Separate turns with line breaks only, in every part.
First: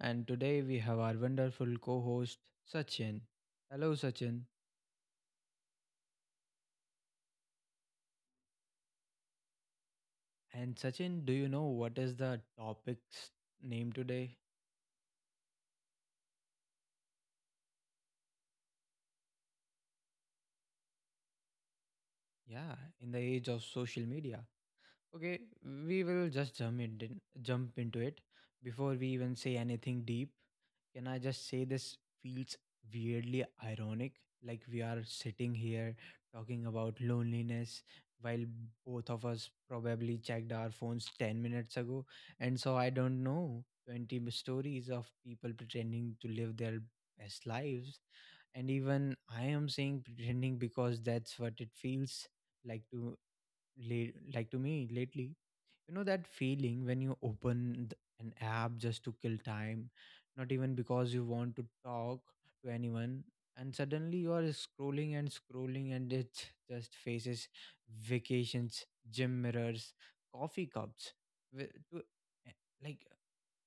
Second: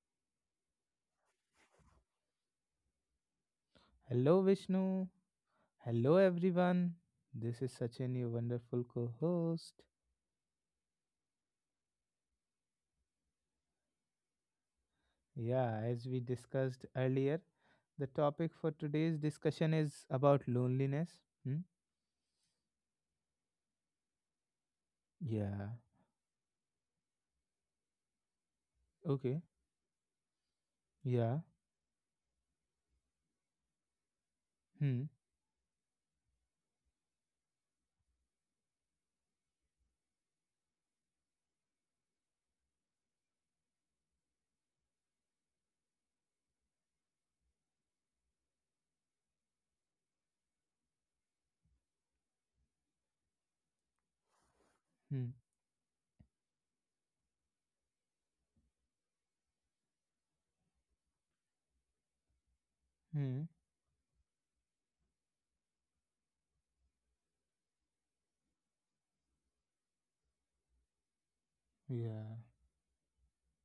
and today we have our wonderful co host, Sachin. Hello,
Hello,
Sachin.
Vishnu. Hello, everyone. This is Sachin, your wonderful co host.
And Sachin, do you know what is the topic's name today?
Yeah, as we discussed earlier, the topic for today's discussion is about loneliness. Hmm?
Yeah, in the age of social media. Okay,
Yeah.
we will just jump into it before we even
Okay.
say anything deep. Can I
Yeah.
just say this feels weirdly ironic? Like we are
Hmm.
sitting here talking about loneliness while both of us probably checked our phones 10 minutes ago. And so I don't know 20 stories of people pretending to live their best lives. And even I am saying pretending because that's what it feels like to like to me
Hmm.
lately. You know that feeling when you open an app just to kill time, not even because you want to talk to anyone,
Hmm.
and suddenly you are scrolling and scrolling, and it just faces, vacations, gym mirrors, coffee cups, wi- to,
Yeah.
eh, like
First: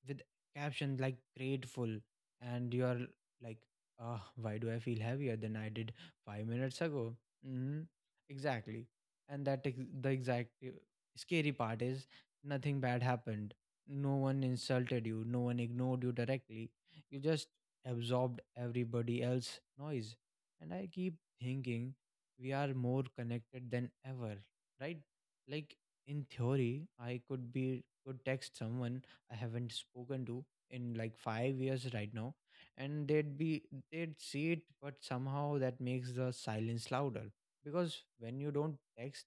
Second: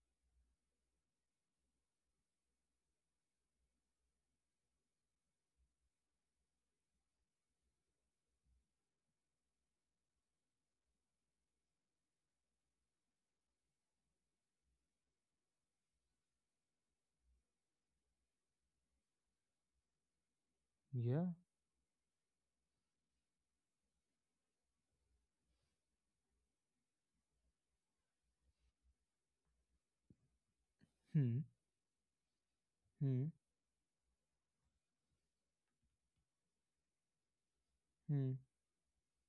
with caption like grateful, and you're like, ah, why do I feel heavier than I did 5 minutes ago? Hmm, exactly. And the exact scary part is nothing bad happened. No one insulted you, no one ignored you directly. You just absorbed everybody else noise. And I keep
Yeah.
thinking we are more connected than ever, right? Like in theory I could be could text someone I haven't spoken to in like
Hmm.
5 years right now, and
Hmm.
they'd see it, but somehow that makes the silence louder. Because
Hmm.
when you don't text,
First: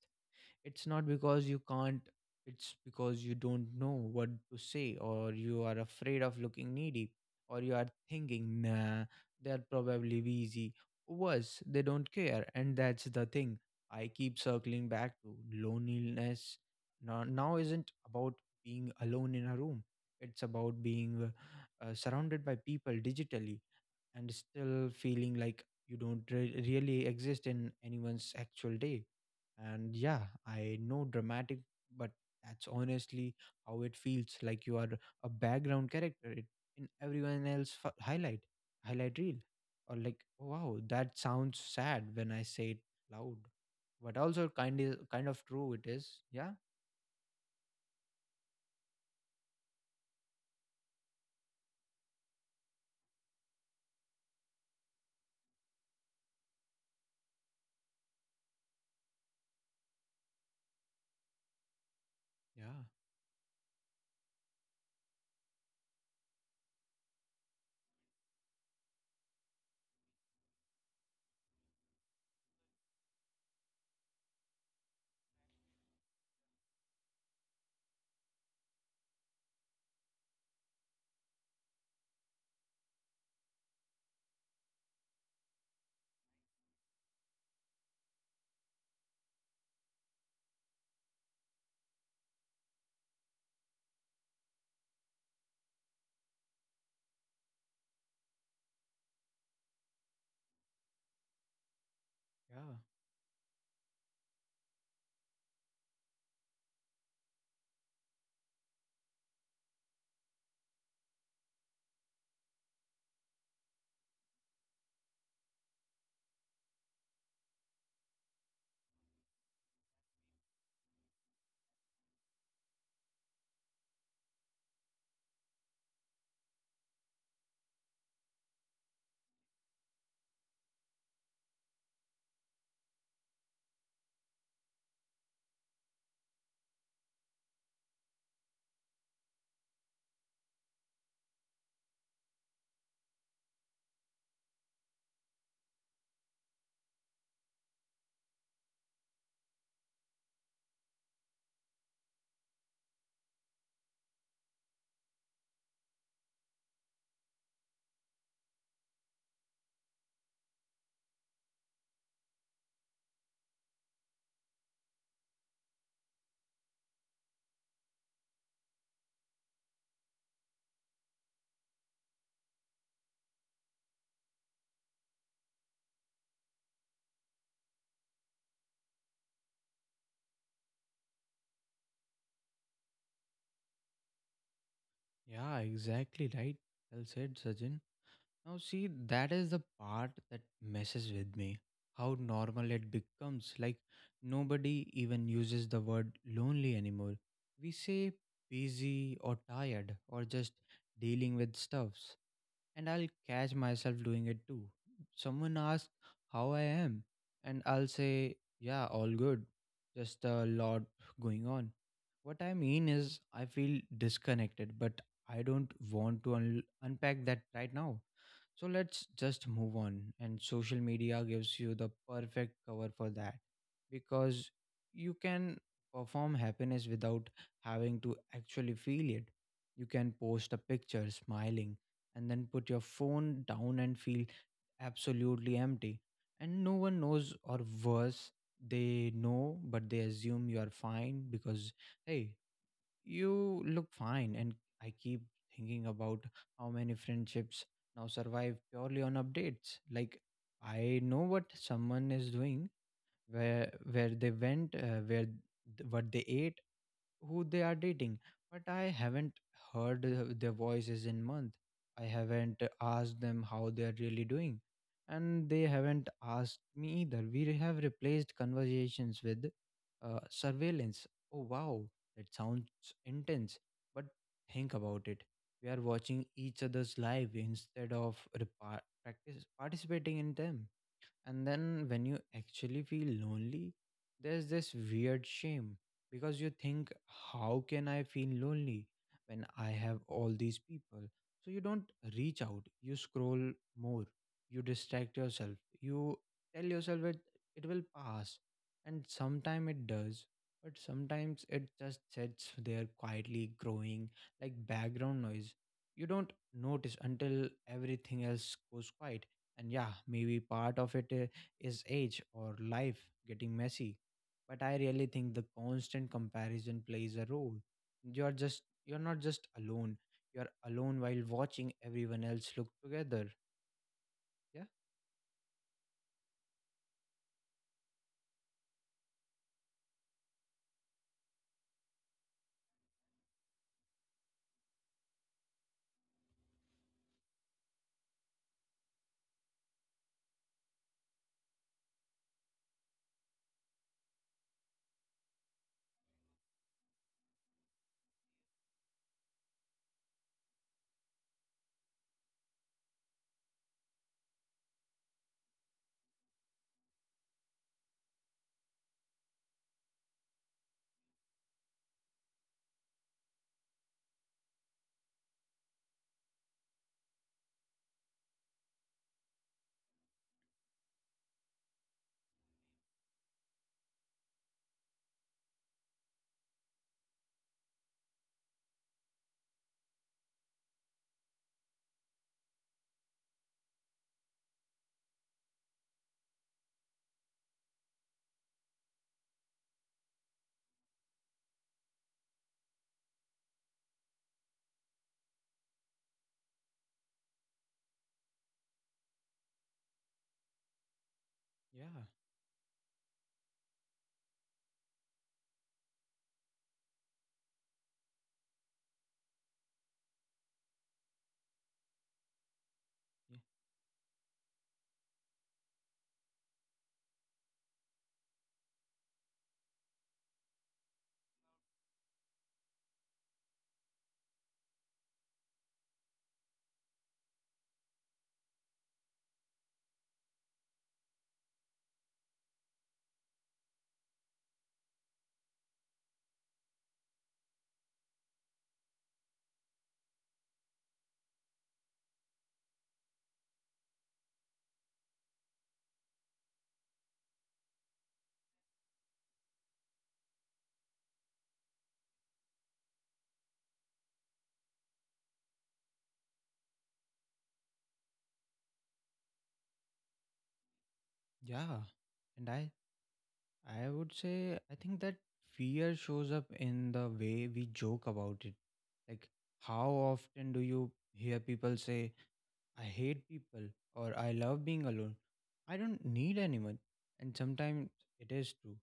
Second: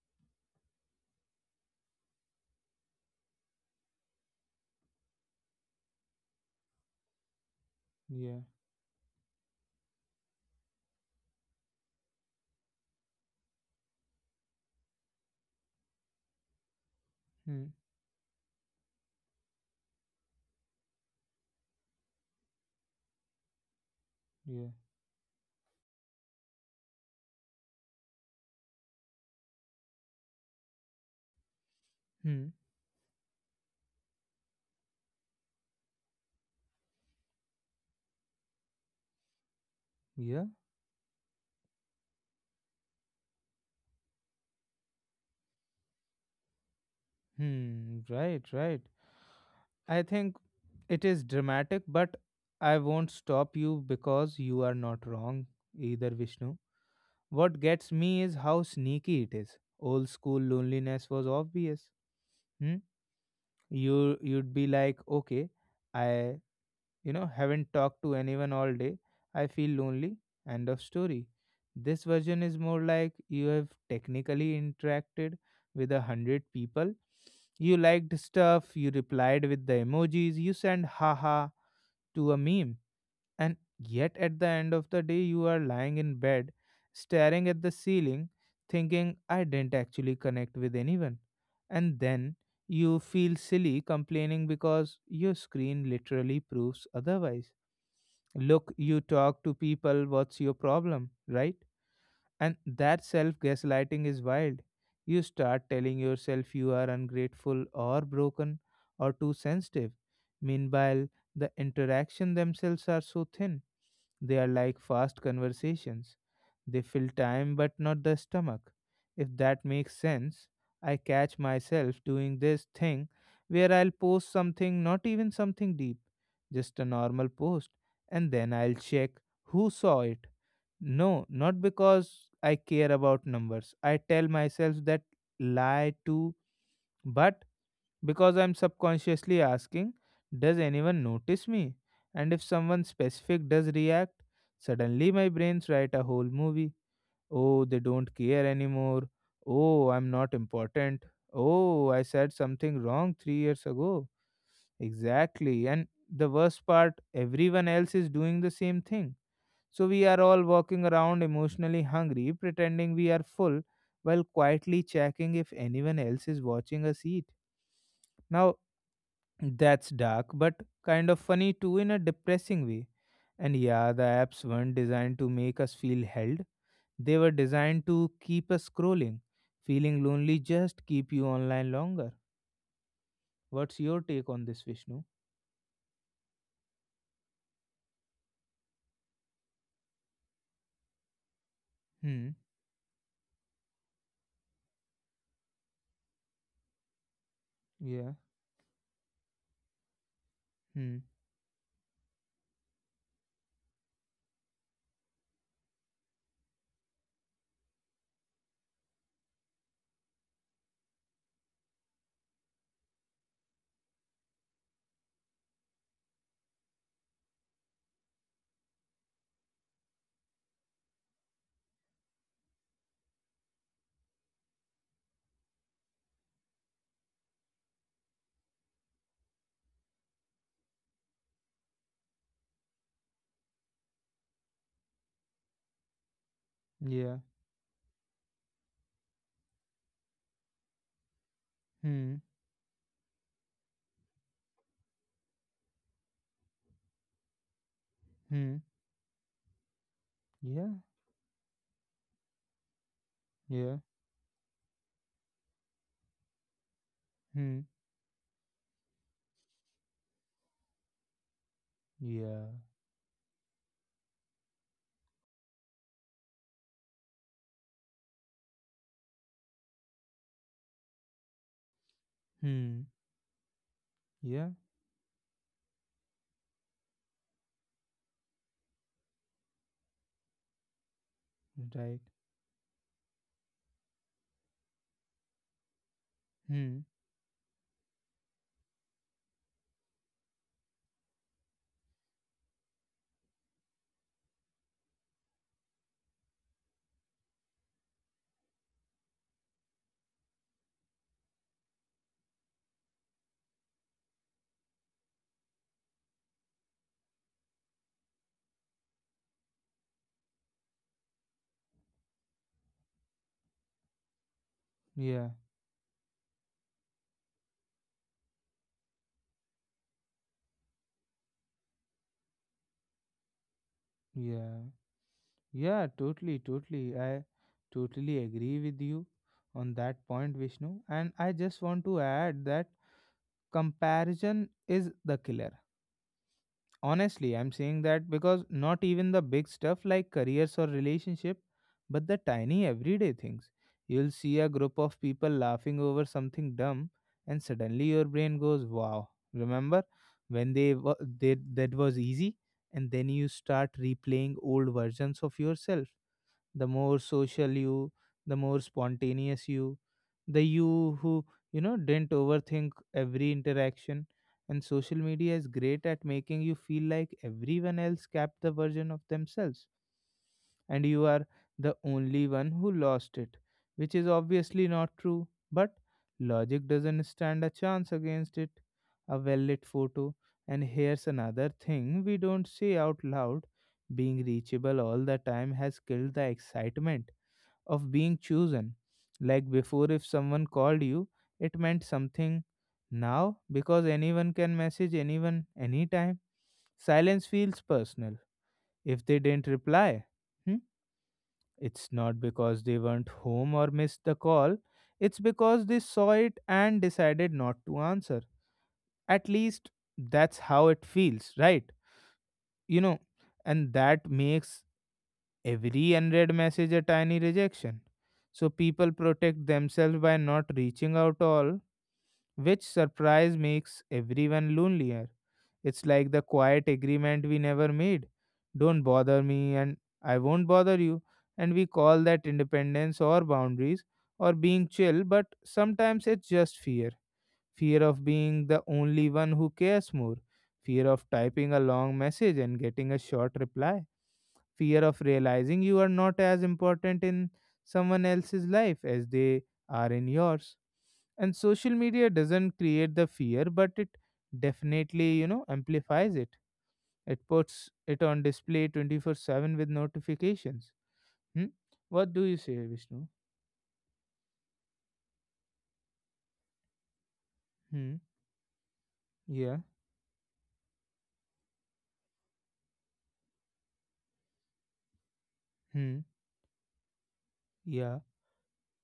it's not because you can't, it's because you don't know what to say, or you are afraid of looking needy, or you are
Yeah.
thinking, nah, they're probably busy. Worse, they don't care. And that's the thing I keep circling back to. Loneliness now
Hmm.
isn't about being alone in a room, it's about being surrounded by people digitally and
Yeah.
still feeling like you don't really exist in anyone's actual day. And yeah, I know, dramatic, but
Hmm.
that's honestly how it feels, like you are a background character in everyone else highlight reel. Or like,
Yeah.
wow, that sounds sad when I say it loud, but also kind of true. It is, yeah.
Hmm. Right. Right. I think it is dramatic, but I won't stop you because you are not wrong either, Vishnu. What gets me is how sneaky it is. Old school loneliness was obvious. Hmm?
Yeah,
You'd be like, okay, I haven't talked to anyone all day. I feel lonely. End of story. This version is more like you have technically interacted with a hundred people. You liked stuff. You replied with the emojis. You sent haha to a meme. And yet, at the end of the day, you are lying in bed, staring at the ceiling, thinking, I didn't actually connect with anyone. And then you feel silly complaining because your screen literally proves otherwise. Look, you talk to people, what's your problem, right? And
yeah,
that self gaslighting is wild. You start telling yourself you are ungrateful or broken or too sensitive. Meanwhile, the interaction themselves are so thin. They are like fast conversations. They fill time but not the stomach. If that makes sense, I catch myself doing this thing where I'll post something, not even something deep, just a normal post, and then I'll check who saw it. No, not because I care about numbers. I tell myself that lie too, but because I'm subconsciously asking, does anyone notice me? And if someone specific does react, suddenly my brains write a whole movie. Oh, they don't care anymore. Oh, I'm not important. Oh, I said something wrong 3 years ago. Exactly. And the worst part, everyone else is doing the same thing so we are all walking around emotionally hungry, pretending we are full while quietly checking if anyone else is watching us eat. Now, that's dark, but kind of funny too in a depressing way. And yeah, the apps weren't designed to make us feel held, they were designed to keep us scrolling. Feeling lonely just keep you online longer. What's your take on this, Vishnu?
yeah, exactly right. Well said, Sajin. Now, see, that is the part that messes with me. How
Hmm,
normal it becomes. Like, nobody even uses the word lonely anymore. We
yeah,
say busy or tired or just
hmm,
dealing with stuffs. And I'll catch myself doing it too. Someone asks how I am, and I'll say, yeah, all good. Just a lot going on. What I mean is, I feel disconnected, but I don't want to unpack that right now. So let's just move on. And social media gives you the perfect cover for that, because you can perform happiness without having to actually feel it. You can post a picture smiling and then put your phone down and feel absolutely empty. And no one
yeah,
knows, or worse, they know, but they assume you are fine because,
hmm,
hey, you look fine. And I keep thinking about how many friendships now
hmm,
survive purely on updates. Like,
yeah,
I know what someone is doing, where
yeah,
where they went, what they ate, who
hmm,
they are dating, but I haven't heard their voices in month. I
yeah,
haven't asked them how they are really doing, and they haven't asked me either. We have replaced conversations with surveillance. Oh, wow, that sounds
hmm.
intense, but
Yeah,
think about it. We are watching each other's live instead of practice participating in them. And then
right.
when you actually feel lonely, there's this weird shame, because you
Hmm.
think, how can I feel lonely when I have all these people? So you don't reach out, you scroll more, you distract yourself, you tell yourself that it will pass. And sometimes it does, but sometimes it just sits there quietly growing like background noise. You don't notice until everything else goes quiet. And yeah, maybe part of it is age or life getting messy. But I really
Yeah,
think the constant comparison plays a role. You're not just alone. You're alone while watching everyone else look together.
yeah,
Yeah,
yeah. Totally, totally. I totally agree with you on that point, Vishnu. And I just want to add that comparison is the killer. Honestly, I'm saying that because not even the big stuff like careers or relationship, but the tiny everyday things. You'll see a group of people laughing over something dumb, and suddenly your brain goes, "Wow! Remember when they that was easy?" And then you start replaying old versions of yourself, the more social you, the more spontaneous you, the you who didn't overthink every interaction. And social media is great at making you feel like everyone else kept the version of themselves and you are the only one who lost it, which is obviously not true, but logic doesn't stand a chance against it. A well lit photo. And here's another thing we don't say out loud: being reachable all the time has killed the excitement of being chosen. Like before, if someone called you, it meant something. Now, because anyone can message anyone anytime, silence feels personal. If they didn't reply, hmm? It's
yeah,
not because they weren't home or missed the call, it's because they saw it and decided not to answer. At least that's how it feels, right? You know,
y-
and that makes every unread message a tiny rejection. So people protect themselves by not reaching out all, which surprise makes everyone lonelier. It's like the quiet agreement we never made. Don't bother me, and I won't bother you. And we call that independence or boundaries or being chill, but sometimes it's just fear, fear of being the only one who cares more, fear of typing a long message and getting a short reply, fear of realizing you are not as important in someone else's life as they are in yours. And social media doesn't create the fear, but it definitely amplifies it. It puts it on display 24/7 with notifications. Hmm?
yeah.
What do you
And
say,
I
Vishnu?
I would say, I think that fear shows up in the way we
Hmm.
joke about it. Like,
Yeah.
how often do you hear people say, I hate people, or I love being alone. I
Hmm.
don't need anyone. And sometimes
Yeah.
it is true.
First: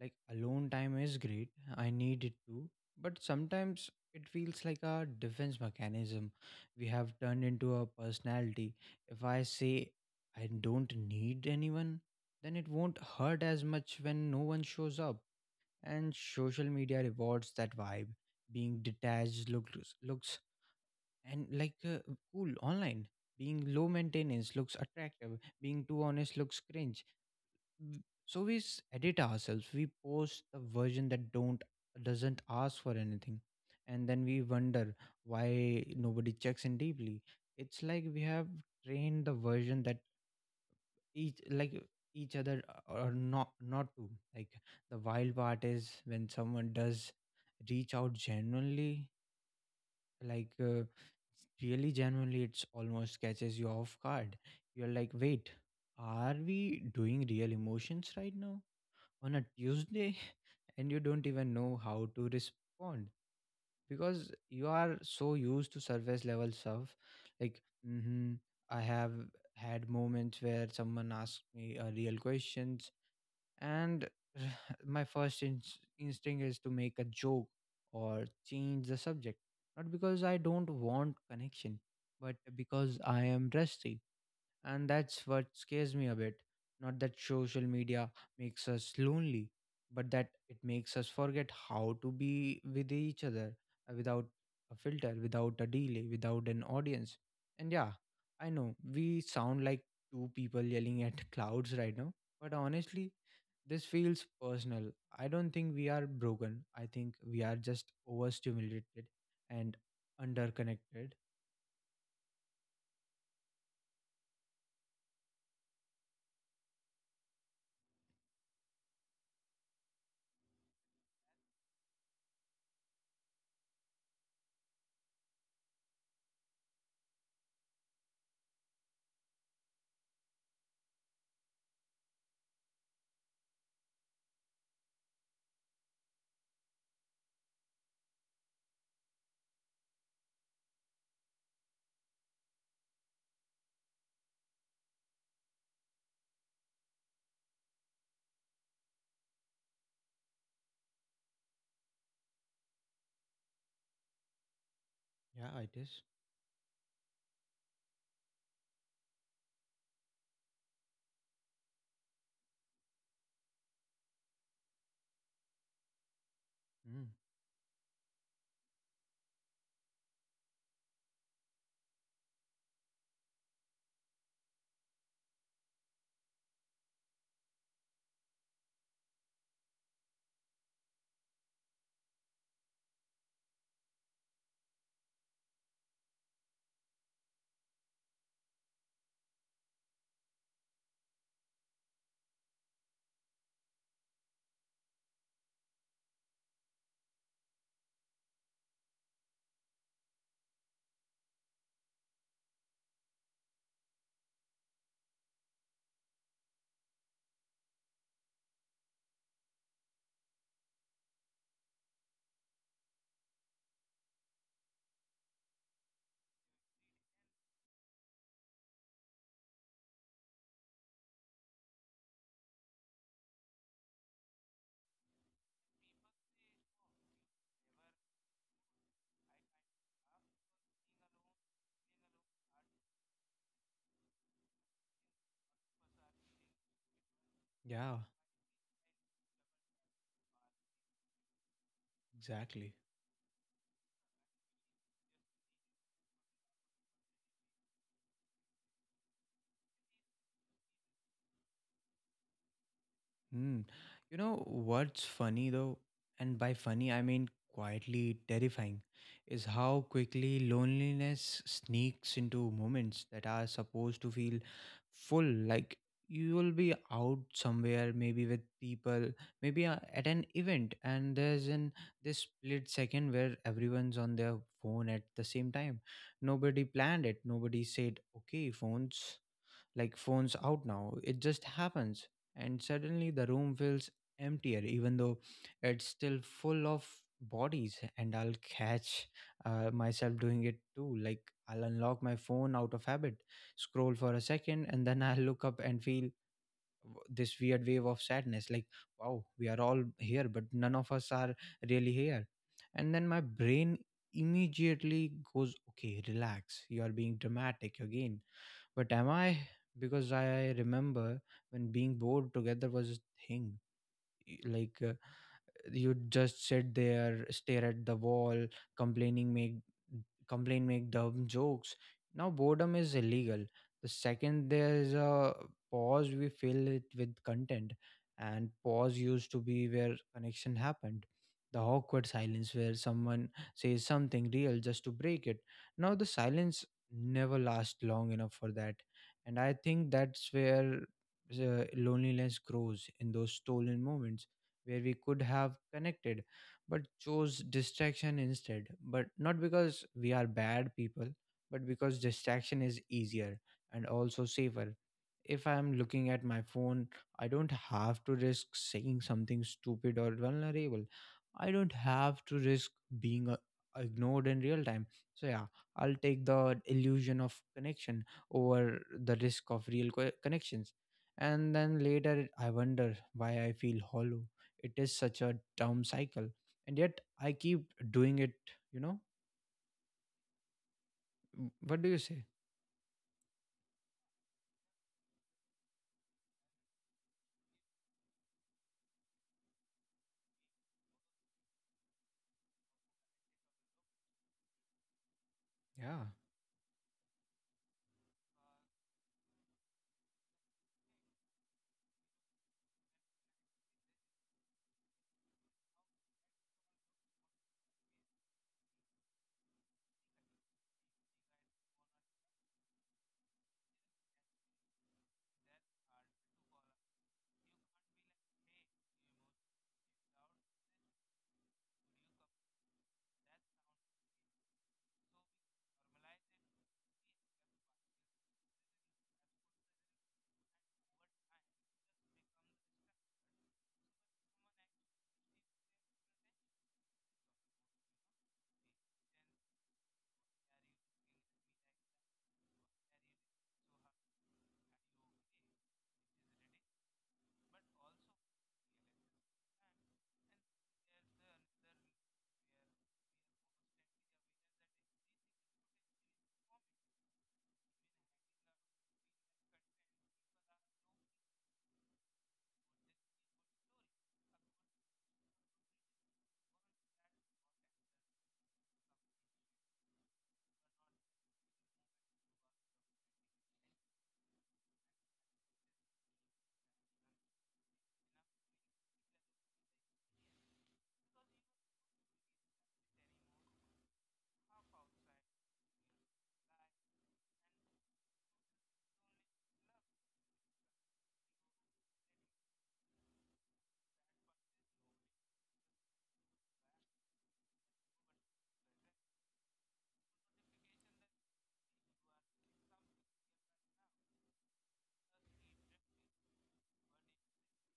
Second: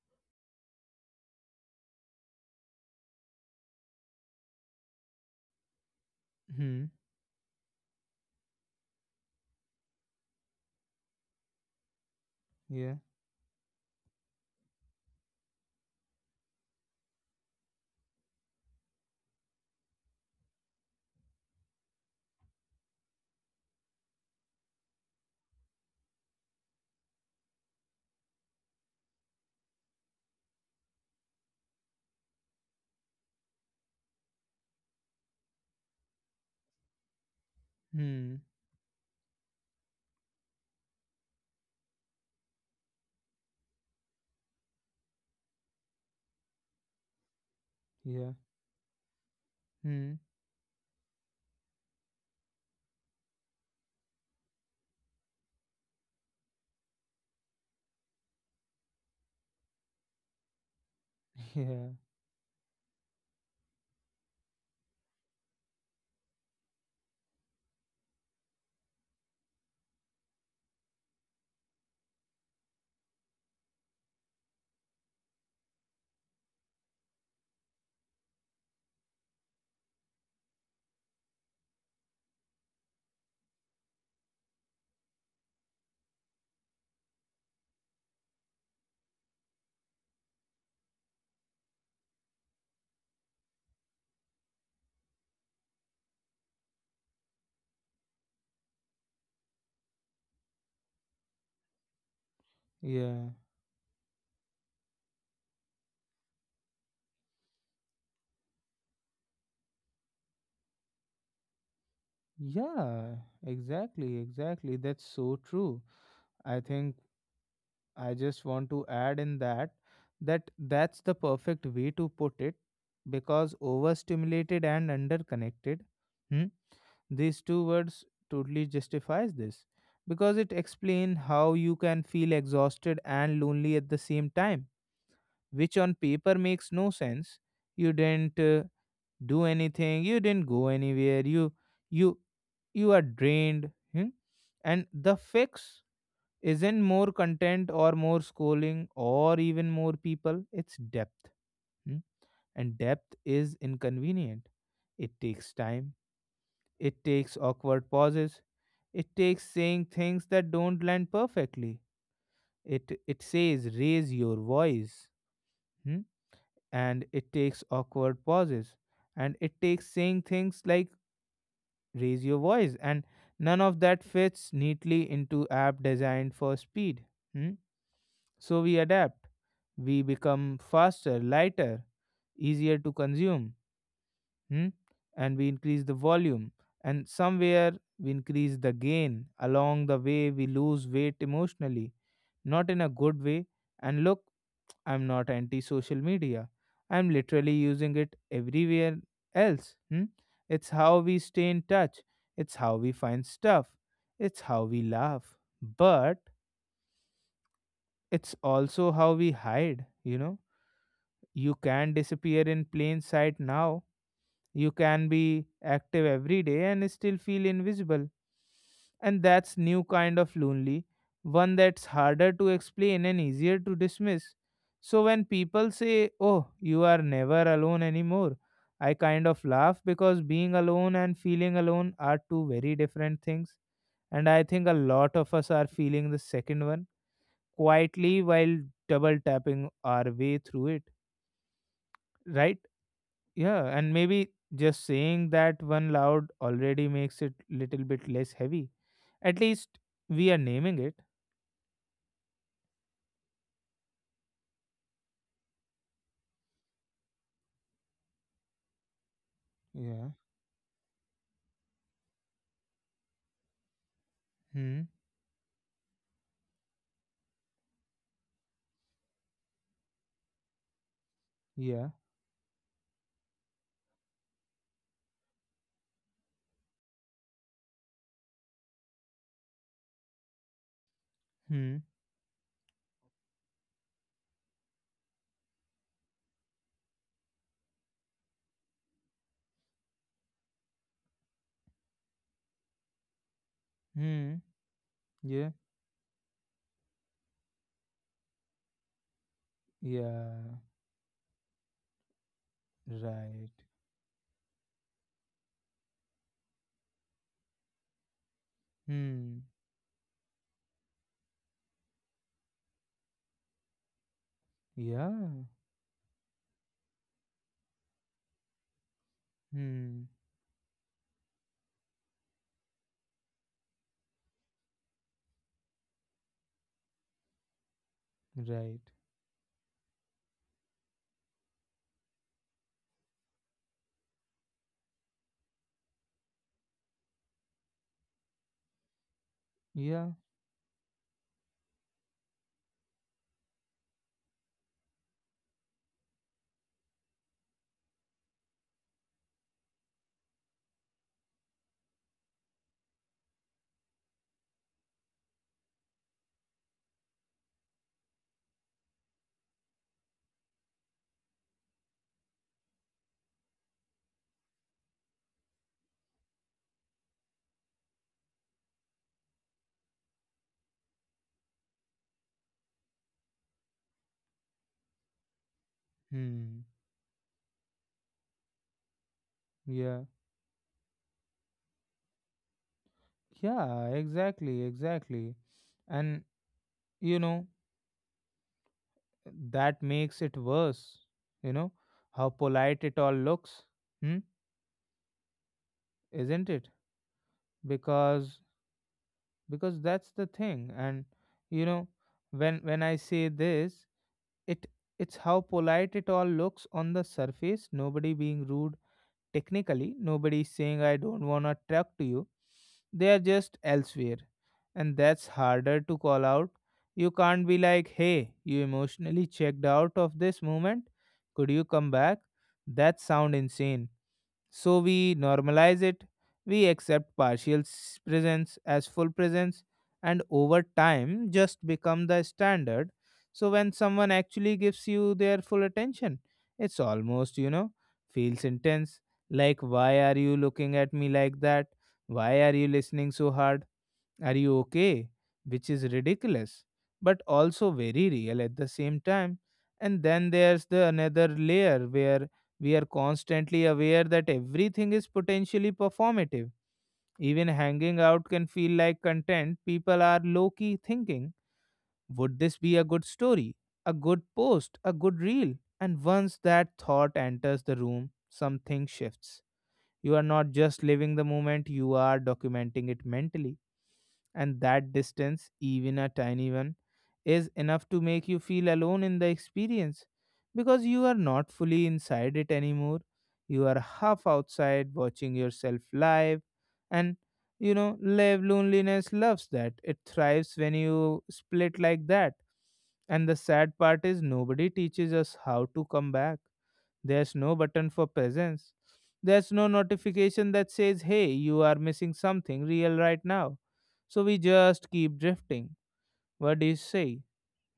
Like alone time is great. I need it too. But sometimes it feels like a defense mechanism
Hmm.
we have turned into a personality. If I say I don't need anyone, then it
Yeah.
won't hurt as much when no one shows up. And social media rewards that vibe. Being detached looks looks and like cool online, being low maintenance looks attractive, being too honest looks cringe. So we edit ourselves, we post the version that don't doesn't ask for anything, and then we wonder why nobody checks in deeply. It's like we
Hmm.
have trained the version that each like each other, or not not to, like, the wild part is when someone does reach out
Yeah.
genuinely,
Hmm.
like, really genuinely, it's almost catches you off guard. You're like, wait, are we doing real emotions right now? On a Tuesday? And you don't even know
Yeah.
how to respond, because you are so used to surface level stuff. Like, mm-hmm, I have had moments where someone asked me a real question, and my first instinct is to make a joke or change the subject. Not because I don't want connection, but because I am rusty. And that's what scares me a bit. Not that social media makes us lonely, but that it makes us forget how to be with each other, without a filter, without a delay, without an audience. And yeah, I know we sound like two people yelling at clouds right now, but honestly,
Yeah.
this feels personal. I don't think we are broken. I think we are just overstimulated and underconnected.
Yeah. Exactly. Exactly. That's so true. I think I just want to add in that that's the perfect way to put it because overstimulated and underconnected. Hmm. These two words totally justifies this because it explain how you can feel exhausted and lonely at the same time, which on paper makes no sense. You didn't do anything. You didn't go anywhere. You you you are drained. Hmm? And the fix isn't more content or more scrolling or even more people. It's depth. Hmm? And depth is inconvenient. It takes
Yeah, it
time.
is.
It takes awkward pauses. It takes saying things that don't land perfectly. It says raise your voice. Hmm? And
Mm.
it takes awkward pauses. And it takes saying things like raise your voice. And none of that fits neatly into app designed for speed. Hmm? So we adapt. We become faster, lighter, easier to consume. Hmm? And we increase the volume, and somewhere we increase the gain along the way. We lose weight emotionally, not in a good way. And look, I'm not anti social media. I'm literally using it everywhere else. Hmm? It's how we stay in touch, it's how we find stuff, it's how we laugh. But it's also how we hide, you know. You can disappear in plain sight now. You can be active every day and still feel invisible. And that's new kind of lonely, one that's harder to explain and easier to dismiss. So when people say, "Oh, you are never alone anymore," I kind of laugh because being alone and feeling alone are two very different things. And I think a lot of us are feeling the second one
Yeah,
quietly while double tapping our way through it, right?
exactly.
Yeah, and maybe just saying that one loud already makes it little bit less heavy. At least we are naming it.
Mm. You know what's funny though, and by funny I mean quietly terrifying, is how
Yeah.
quickly loneliness sneaks into moments that are supposed to feel
Hmm.
full. Like, you will be out somewhere, maybe with people, maybe at an event, and there's in
Yeah.
this split second where everyone's on their phone at the same time. Nobody planned it. Nobody said, "Okay, phones." Like, phones out now. It just
Hmm.
happens. And suddenly the room feels emptier, even though it's still full of bodies. And I'll catch myself doing it too. Like, I'll unlock my phone out of habit, scroll for a
Hmm.
second, and then I'll look
Yeah.
up and feel this weird wave of sadness, like, wow, we are all here, but
Yeah.
none of us are really here. And then my
Right.
brain immediately goes, okay, relax, you are being dramatic again. But am I?
Hmm.
Because I remember when being bored together was a thing. Like,
Yeah.
you'd just sit there, stare at the wall, complaining make
Hmm.
complain make dumb jokes. Now boredom is illegal. The second there's a pause, we fill it with content. And
Right.
pause used to be where connection happened, the awkward silence where someone says something real just to break it. Now the silence never lasts long enough for that. And I think
Yeah.
that's where the loneliness grows, in those stolen moments where we could have connected but chose distraction instead. But not because we are bad people, but because distraction is easier and also safer. If I am looking at my phone, I don't have to risk saying something stupid or vulnerable. I don't have to risk being ignored in real time. So, yeah, I'll take the illusion of connection over the risk of real connections. And then later, I wonder why I feel hollow. It is such a down cycle,
Hmm.
and yet I keep doing it, you know.
Yeah.
What do you say?
Yeah. Exactly. Exactly. And you know that makes it worse. You know how polite it all looks. Hmm.
Yeah,
Isn't it? Because because that's the thing, and you know when I say this, it it's how polite it all looks on the surface. Nobody being rude, technically nobody saying I don't want to talk to you, they are just elsewhere. And that's harder to call out. You can't be like, hey, you emotionally checked out of this moment, could you come back? That sound insane. So we normalize it, we accept partial presence as full presence, and over time just become the standard. So when someone actually gives you their full attention, it's almost feels intense. Like, why are you looking at me like that? Why are you listening so hard? Are you okay? Which is ridiculous, but also very real at the same time. And then there's the another layer where we are constantly aware that everything is potentially performative. Even hanging out can feel like content. People are low key thinking, would this be a good story, a good post, a good reel? And once that thought enters the room, something shifts. You are not just living the moment, you are documenting it mentally. And that distance, even a tiny one, is enough to make you feel alone in the experience because you are not fully inside it anymore. You are half outside watching yourself live. And live loneliness loves that. It thrives when you split like that. And the sad part is, nobody teaches us how to come back. There's no button for presence. There's no notification that says, hey, you are missing something real right now. So we just keep drifting. What do you say,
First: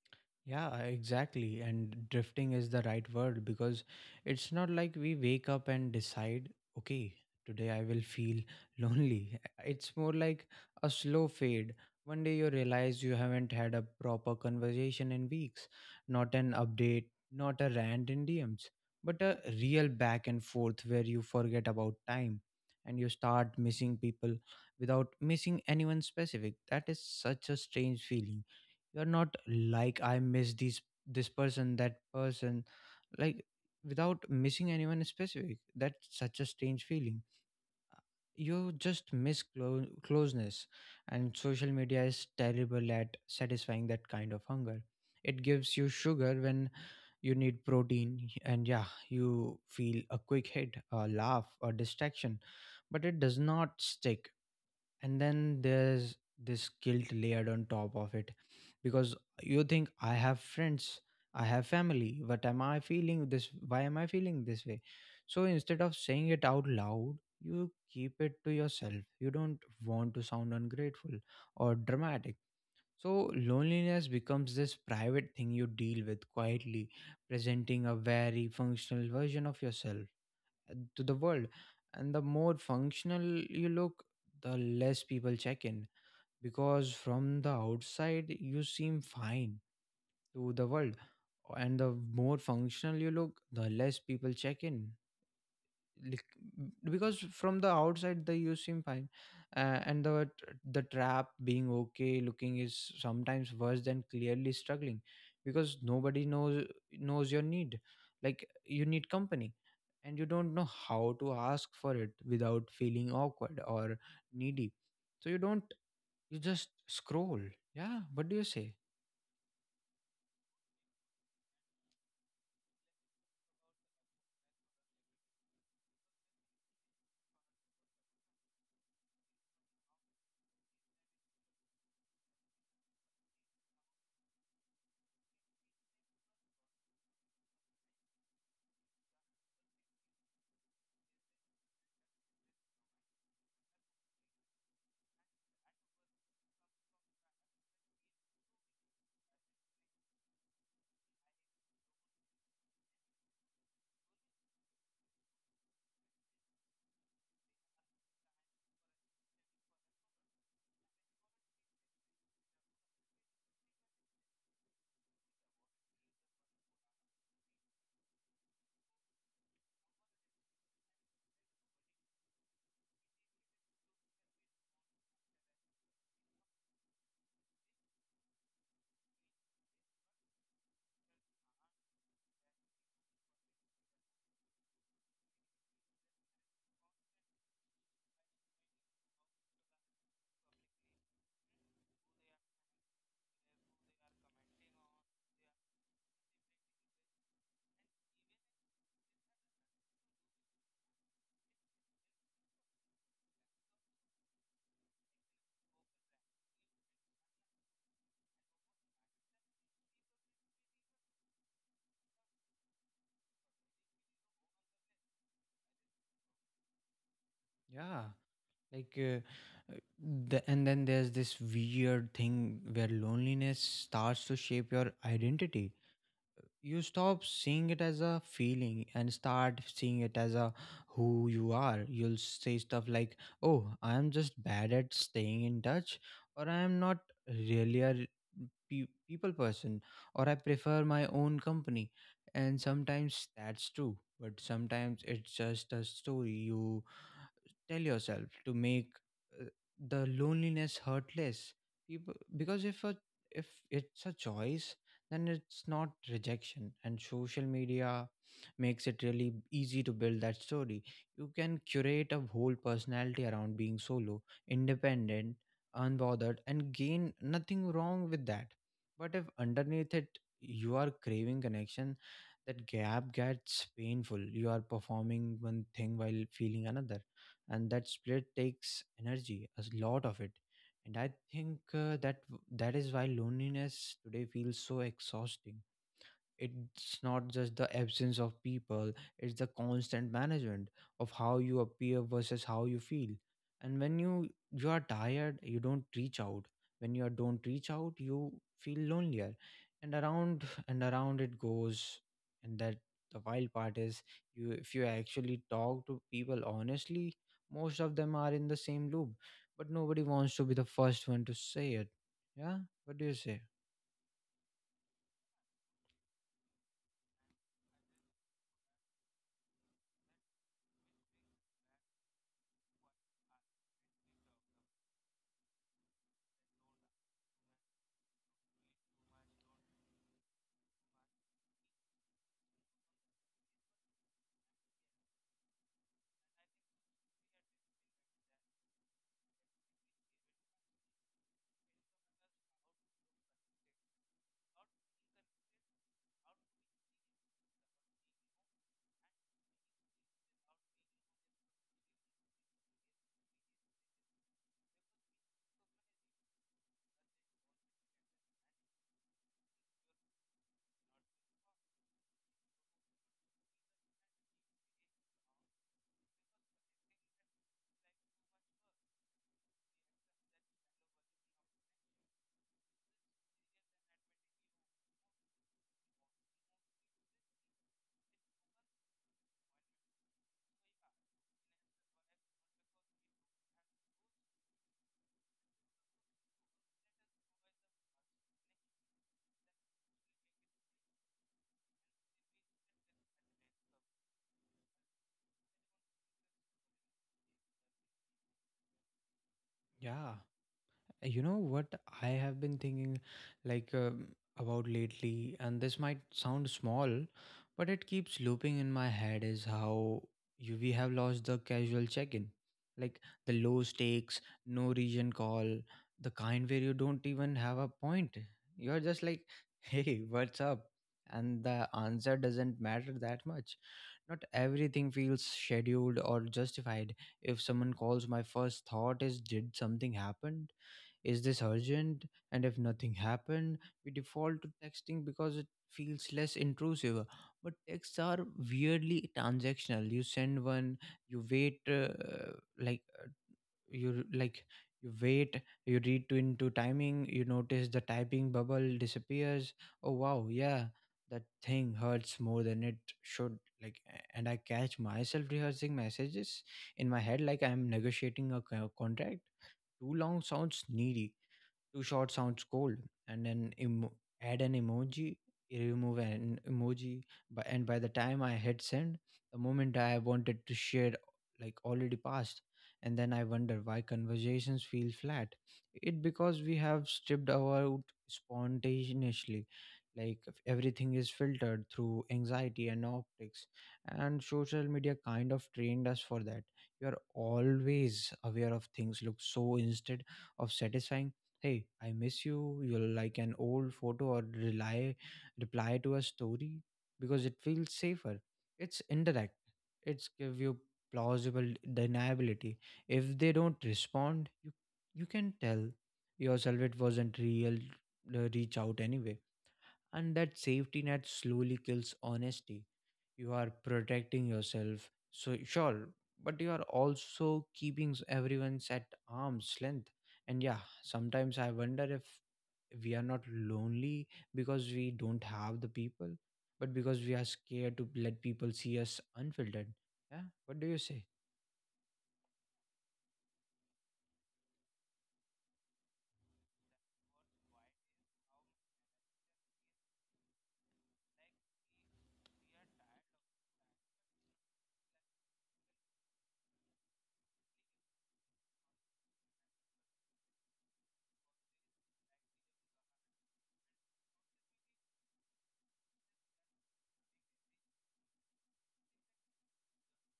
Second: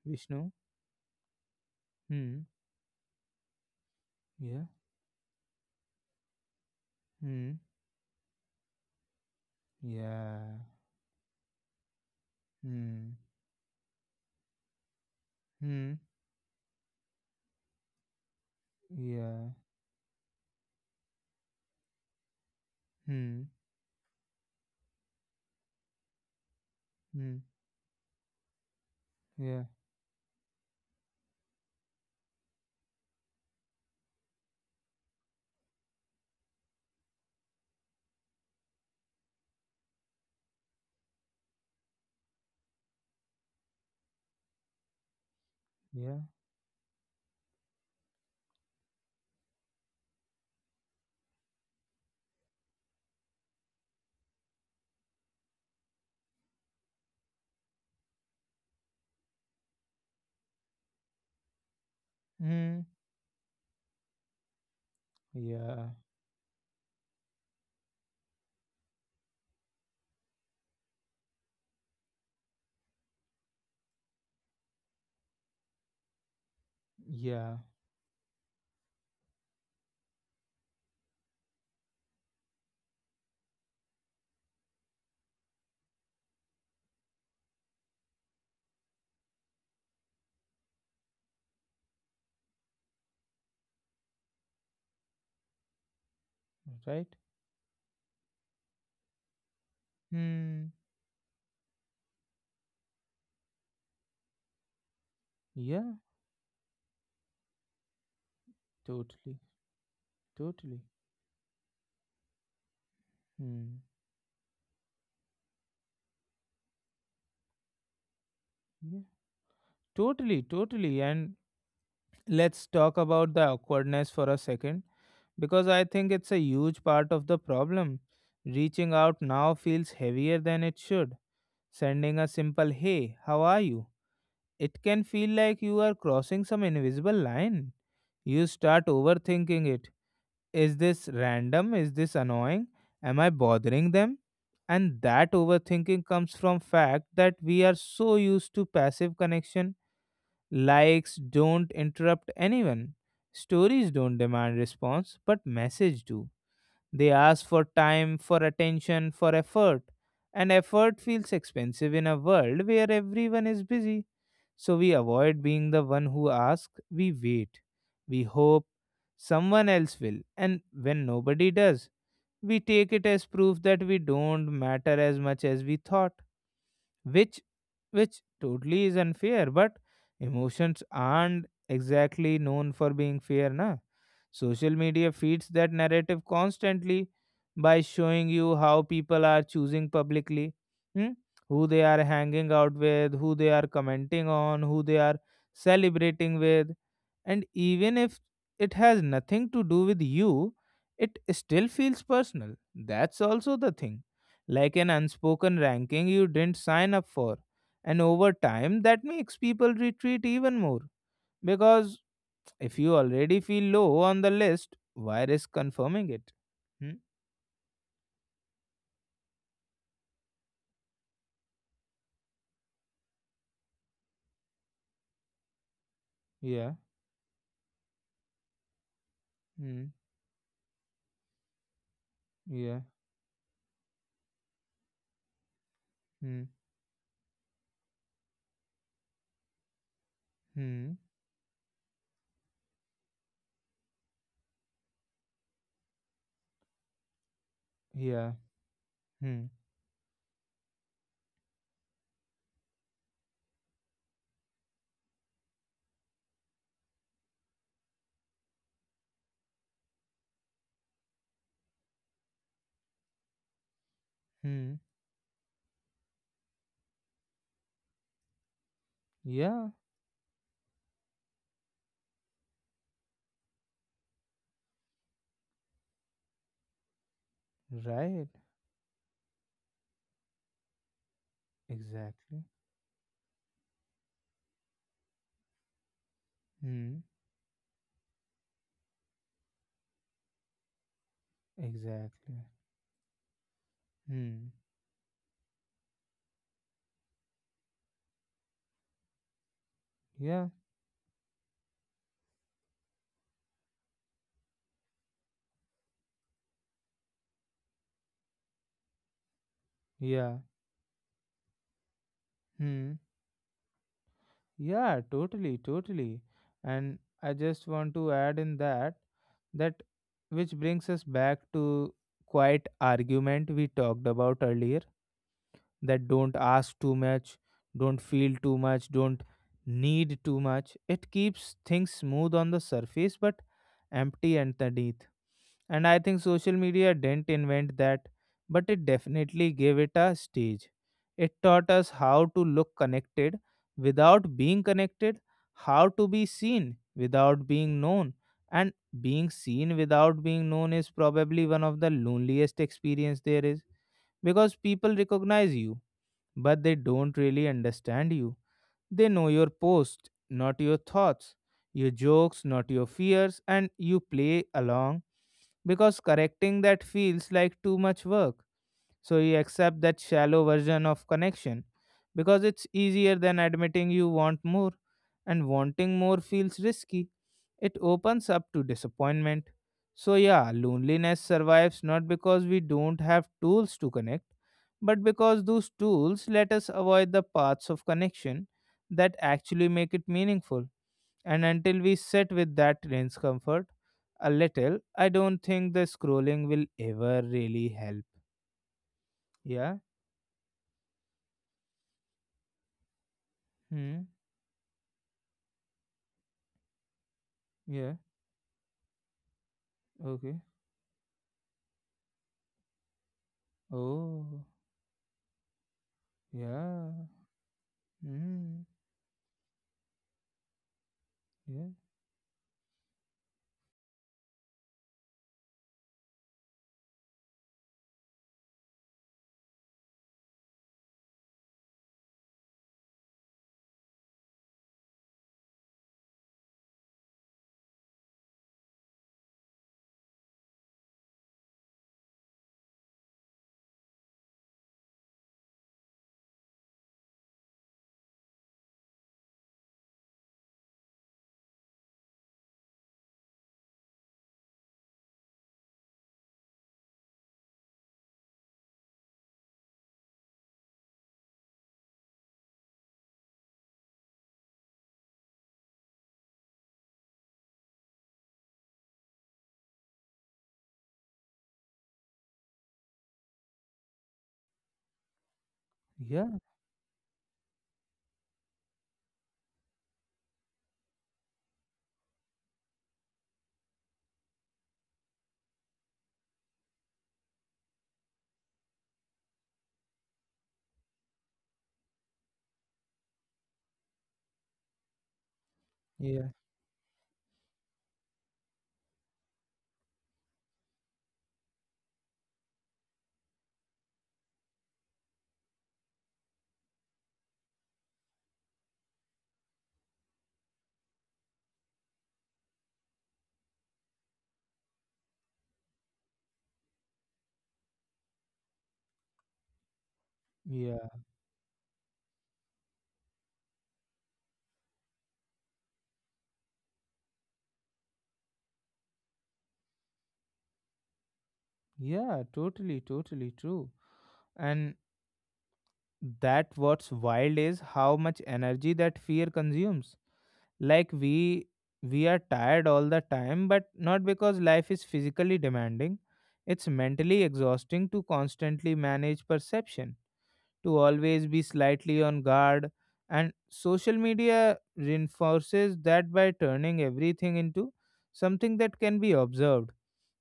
Vishnu?
Yeah, exactly. And
Hmm.
drifting is the right word, because it's
Yeah.
not like we wake up and decide, okay,
Hmm.
today I will feel lonely. It's more like
Yeah.
a slow fade. One day you realize
Hmm.
you haven't had a proper conversation in weeks,
Hmm.
not an update, not a rant in DMs, but a
Yeah.
real back and forth where you forget about time. And you
Hmm.
start missing people without missing anyone specific. That is
Hmm.
such a strange feeling. You're not
Yeah.
like, I miss these this person, that person, like without missing anyone specific. That's such a strange feeling. You just miss closeness, and social media is terrible at satisfying that kind of hunger. It gives you
Yeah.
sugar when you need protein, and yeah, you feel a quick hit, a laugh, a distraction, but it does not stick. And then there's this guilt layered on top of it, because you think, I have friends, I have family, what am I
Hmm.
feeling this, why am I feeling this way? So instead
Yeah.
of saying it out loud, you keep it to yourself. You don't want to sound ungrateful or dramatic, so loneliness becomes this private thing you deal with quietly,
Yeah.
presenting a very functional version of yourself to the world. And the more functional you look, the less people check in, because from the outside you seem fine to the world. And the more functional you look, the less people check in. Lik-
Right?
because from the outside the you seem fine. And the
Hmm.
the trap, being okay looking is sometimes worse than clearly struggling, because
Yeah.
nobody knows, knows your need. Like, you need
Totally.
company, and you don't know
Totally.
how to ask for it without feeling awkward
Hmm.
or needy. So you don't, you just scroll. Yeah. What do you say?
Yeah. Totally. Totally. And let's talk about the awkwardness for a second because I think it's a huge part of the problem. Reaching out now feels heavier than it should. Sending a simple hey, how are you? It can feel like you are crossing some invisible line. You start overthinking it. Is this random? Is this annoying? Am I bothering them? And that overthinking comes from fact that we are so used to passive connection. Likes don't interrupt anyone. Stories don't demand response, but message do. They ask for time, for attention, for effort. And effort feels expensive in a world where everyone is busy. So we avoid being the one who asks, we wait. We hope someone else will. And when nobody does, we take it as proof that we don't matter as much as we thought, which which totally is unfair but emotions aren't exactly known for being fair na social media feeds that narrative constantly by showing you how people are choosing publicly. Hmm? Who they are hanging out with, who they are commenting on, who they are celebrating with. And even if it has nothing to do with you, it still feels personal. That's also the thing. Like an unspoken ranking you didn't sign up for. And over time, that makes people retreat even more. Because if you already feel low on the list, why risk confirming it? Hmm?
Yeah. Like, uh, uh, and then there's this weird thing where loneliness starts to shape your identity.
Yeah.
You stop seeing it as a feeling and start
Hmm.
seeing it as a who you are. You'll say
Yeah.
stuff like, oh, I am just bad at staying in touch,
Hmm.
or I am not really people person, or I prefer
Hmm.
my own company. And sometimes that's true, but sometimes it's just a story you tell yourself
Yeah.
to make
Hmm.
uh, the loneliness hurt less. People, because if it's a choice, then it's not rejection. And social media makes it really easy to build that story. You can curate a whole personality around being solo,
Hmm.
independent, unbothered, and gain nothing wrong with that. But if
Yeah.
underneath it you are craving connection, that gap gets painful. You are performing one thing while feeling another, and that split
Right.
takes energy, a lot of it. And I think
Exactly.
that is why loneliness today feels so exhausting. It's
Hmm.
not just the absence of people, it's the constant management of how you appear versus
Exactly.
how you feel. And when you
Hmm.
you are tired, you don't reach out. When you are don't reach out, you feel lonelier,
Yeah.
and around it goes. And that the wild part is, you if you actually talk to people honestly, most of them are in the same loop, but nobody wants
Yeah.
to be the first one to say it. Yeah.
Hmm.
What do you say?
Yeah, totally, totally. And I just want to add in that which brings us back to quiet argument we talked about earlier, that don't ask too much, don't feel too much, don't need too much. It keeps things smooth on the surface but empty underneath. And I think social media didn't invent that, but it definitely gave it a stage. It taught us how to look connected without being connected, how to be seen without being known. And being seen without being known is probably one of the loneliest experience there is, because people recognize you but they don't really understand you. They know your post, not your thoughts, your jokes, not your fears, and you play along because correcting that feels like too much work. So you accept that shallow version of connection because it's easier than admitting you want more, and wanting more feels risky. It opens up to disappointment. So, yeah, loneliness survives not because we don't have tools to connect, but because those tools let us avoid the paths of connection that actually make it meaningful. And until we sit with that discomfort a little, I don't think the scrolling will ever really help. Yeah?
Yeah. You know what, I have been thinking like um,
Hmm.
about lately, and this might sound small, but it
Yeah.
keeps looping in my head, is how
Okay.
we have lost the casual check-in. Like the low stakes,
Oh.
no region call, the kind where you
Yeah.
don't even have a point.
Hmm.
You're just like, hey, what's up? And the
Yeah.
answer doesn't matter that much. Not everything feels scheduled or justified. If someone calls, my first thought is, did something happen? Is this urgent? And if nothing happened, we default to texting because it feels less intrusive. But texts are weirdly transactional. You send one, you wait, like uh, you like you wait, you read to into timing, you notice the typing bubble disappears. Oh wow, yeah, that thing hurts more than it should. And I catch myself rehearsing messages in my head like I'm negotiating a contract. Too long sounds needy, too short sounds cold, and then add an emoji, remove an emoji, but and by the time I hit send, the moment I wanted to share already passed, and then I wonder why conversations feel flat. It
Yeah.
because we have stripped out spontaneously, like if everything is filtered through anxiety and optics, and social media kind of trained us for that. You are always aware of things look, so instead of satisfying, hey, I miss you, you'll like an old photo or rely reply to a
Yeah.
story because it feels safer. It's indirect, it's give you plausible deniability. If they don't respond, you can tell yourself it wasn't real. Reach out anyway. And that safety net slowly kills honesty. You are protecting yourself, so sure, but you are also keeping everyone's at arm's length. And yeah,
Yeah.
sometimes I wonder if we are not lonely because we don't have the people, but because we are scared to let people see us unfiltered. Yeah. What do you say?
Yeah. Totally, totally true. And that what's wild is how much energy that fear consumes. Like we are tired all the time, but not because life is physically demanding. It's mentally exhausting to constantly manage perception, to always be slightly on guard. And social media reinforces that by turning everything into something that can be observed,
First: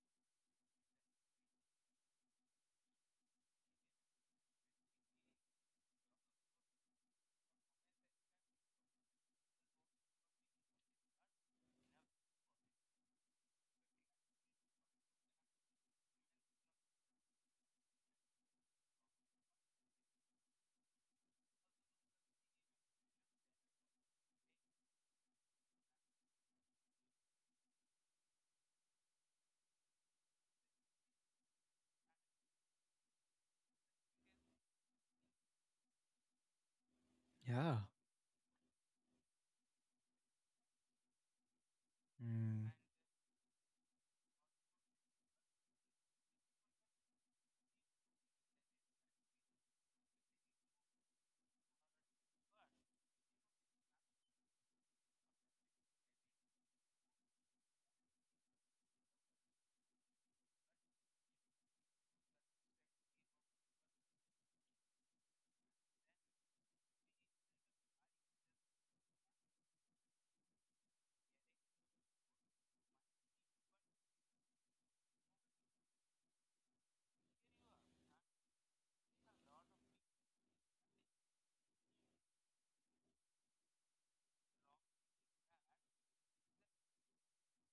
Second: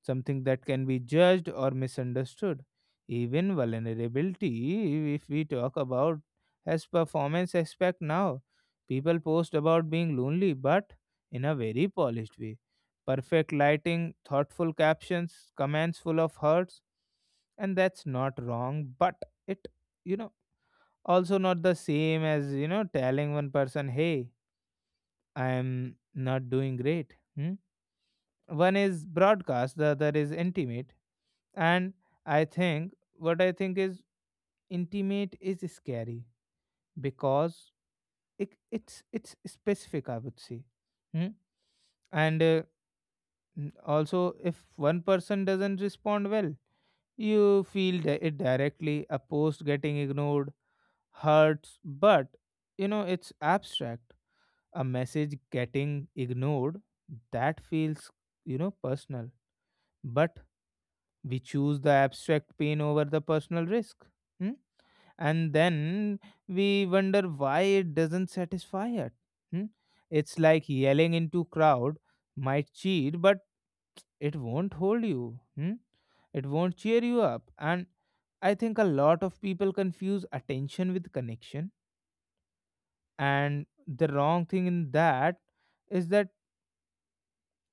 something that can be judged or misunderstood. Even vulnerability, if we talk about as performance aspect now, people post about being lonely, but in a very polished way. Perfect lighting, thoughtful captions, comments full of hearts, and that's not wrong, but it, you know, also not the same as, you know, telling one person, hey, I'm not doing great. Hmm? One is broadcast, the other is intimate. And I think what I think is intimate is scary because
Yeah.
it's specific, I would say. Hmm? And
Mm,
also if one person doesn't respond well you feel it directly. A post getting ignored hurts, but you know it's abstract. A message getting ignored, that feels, you know, personal. But we choose the abstract pain over the personal risk. Hmm? And then we wonder why it doesn't satisfy it. Hmm? It's like yelling into crowd might cheer, but it won't hold you. Hmm? It won't cheer you up. And I think a lot of people confuse attention with connection. And the wrong thing in that is that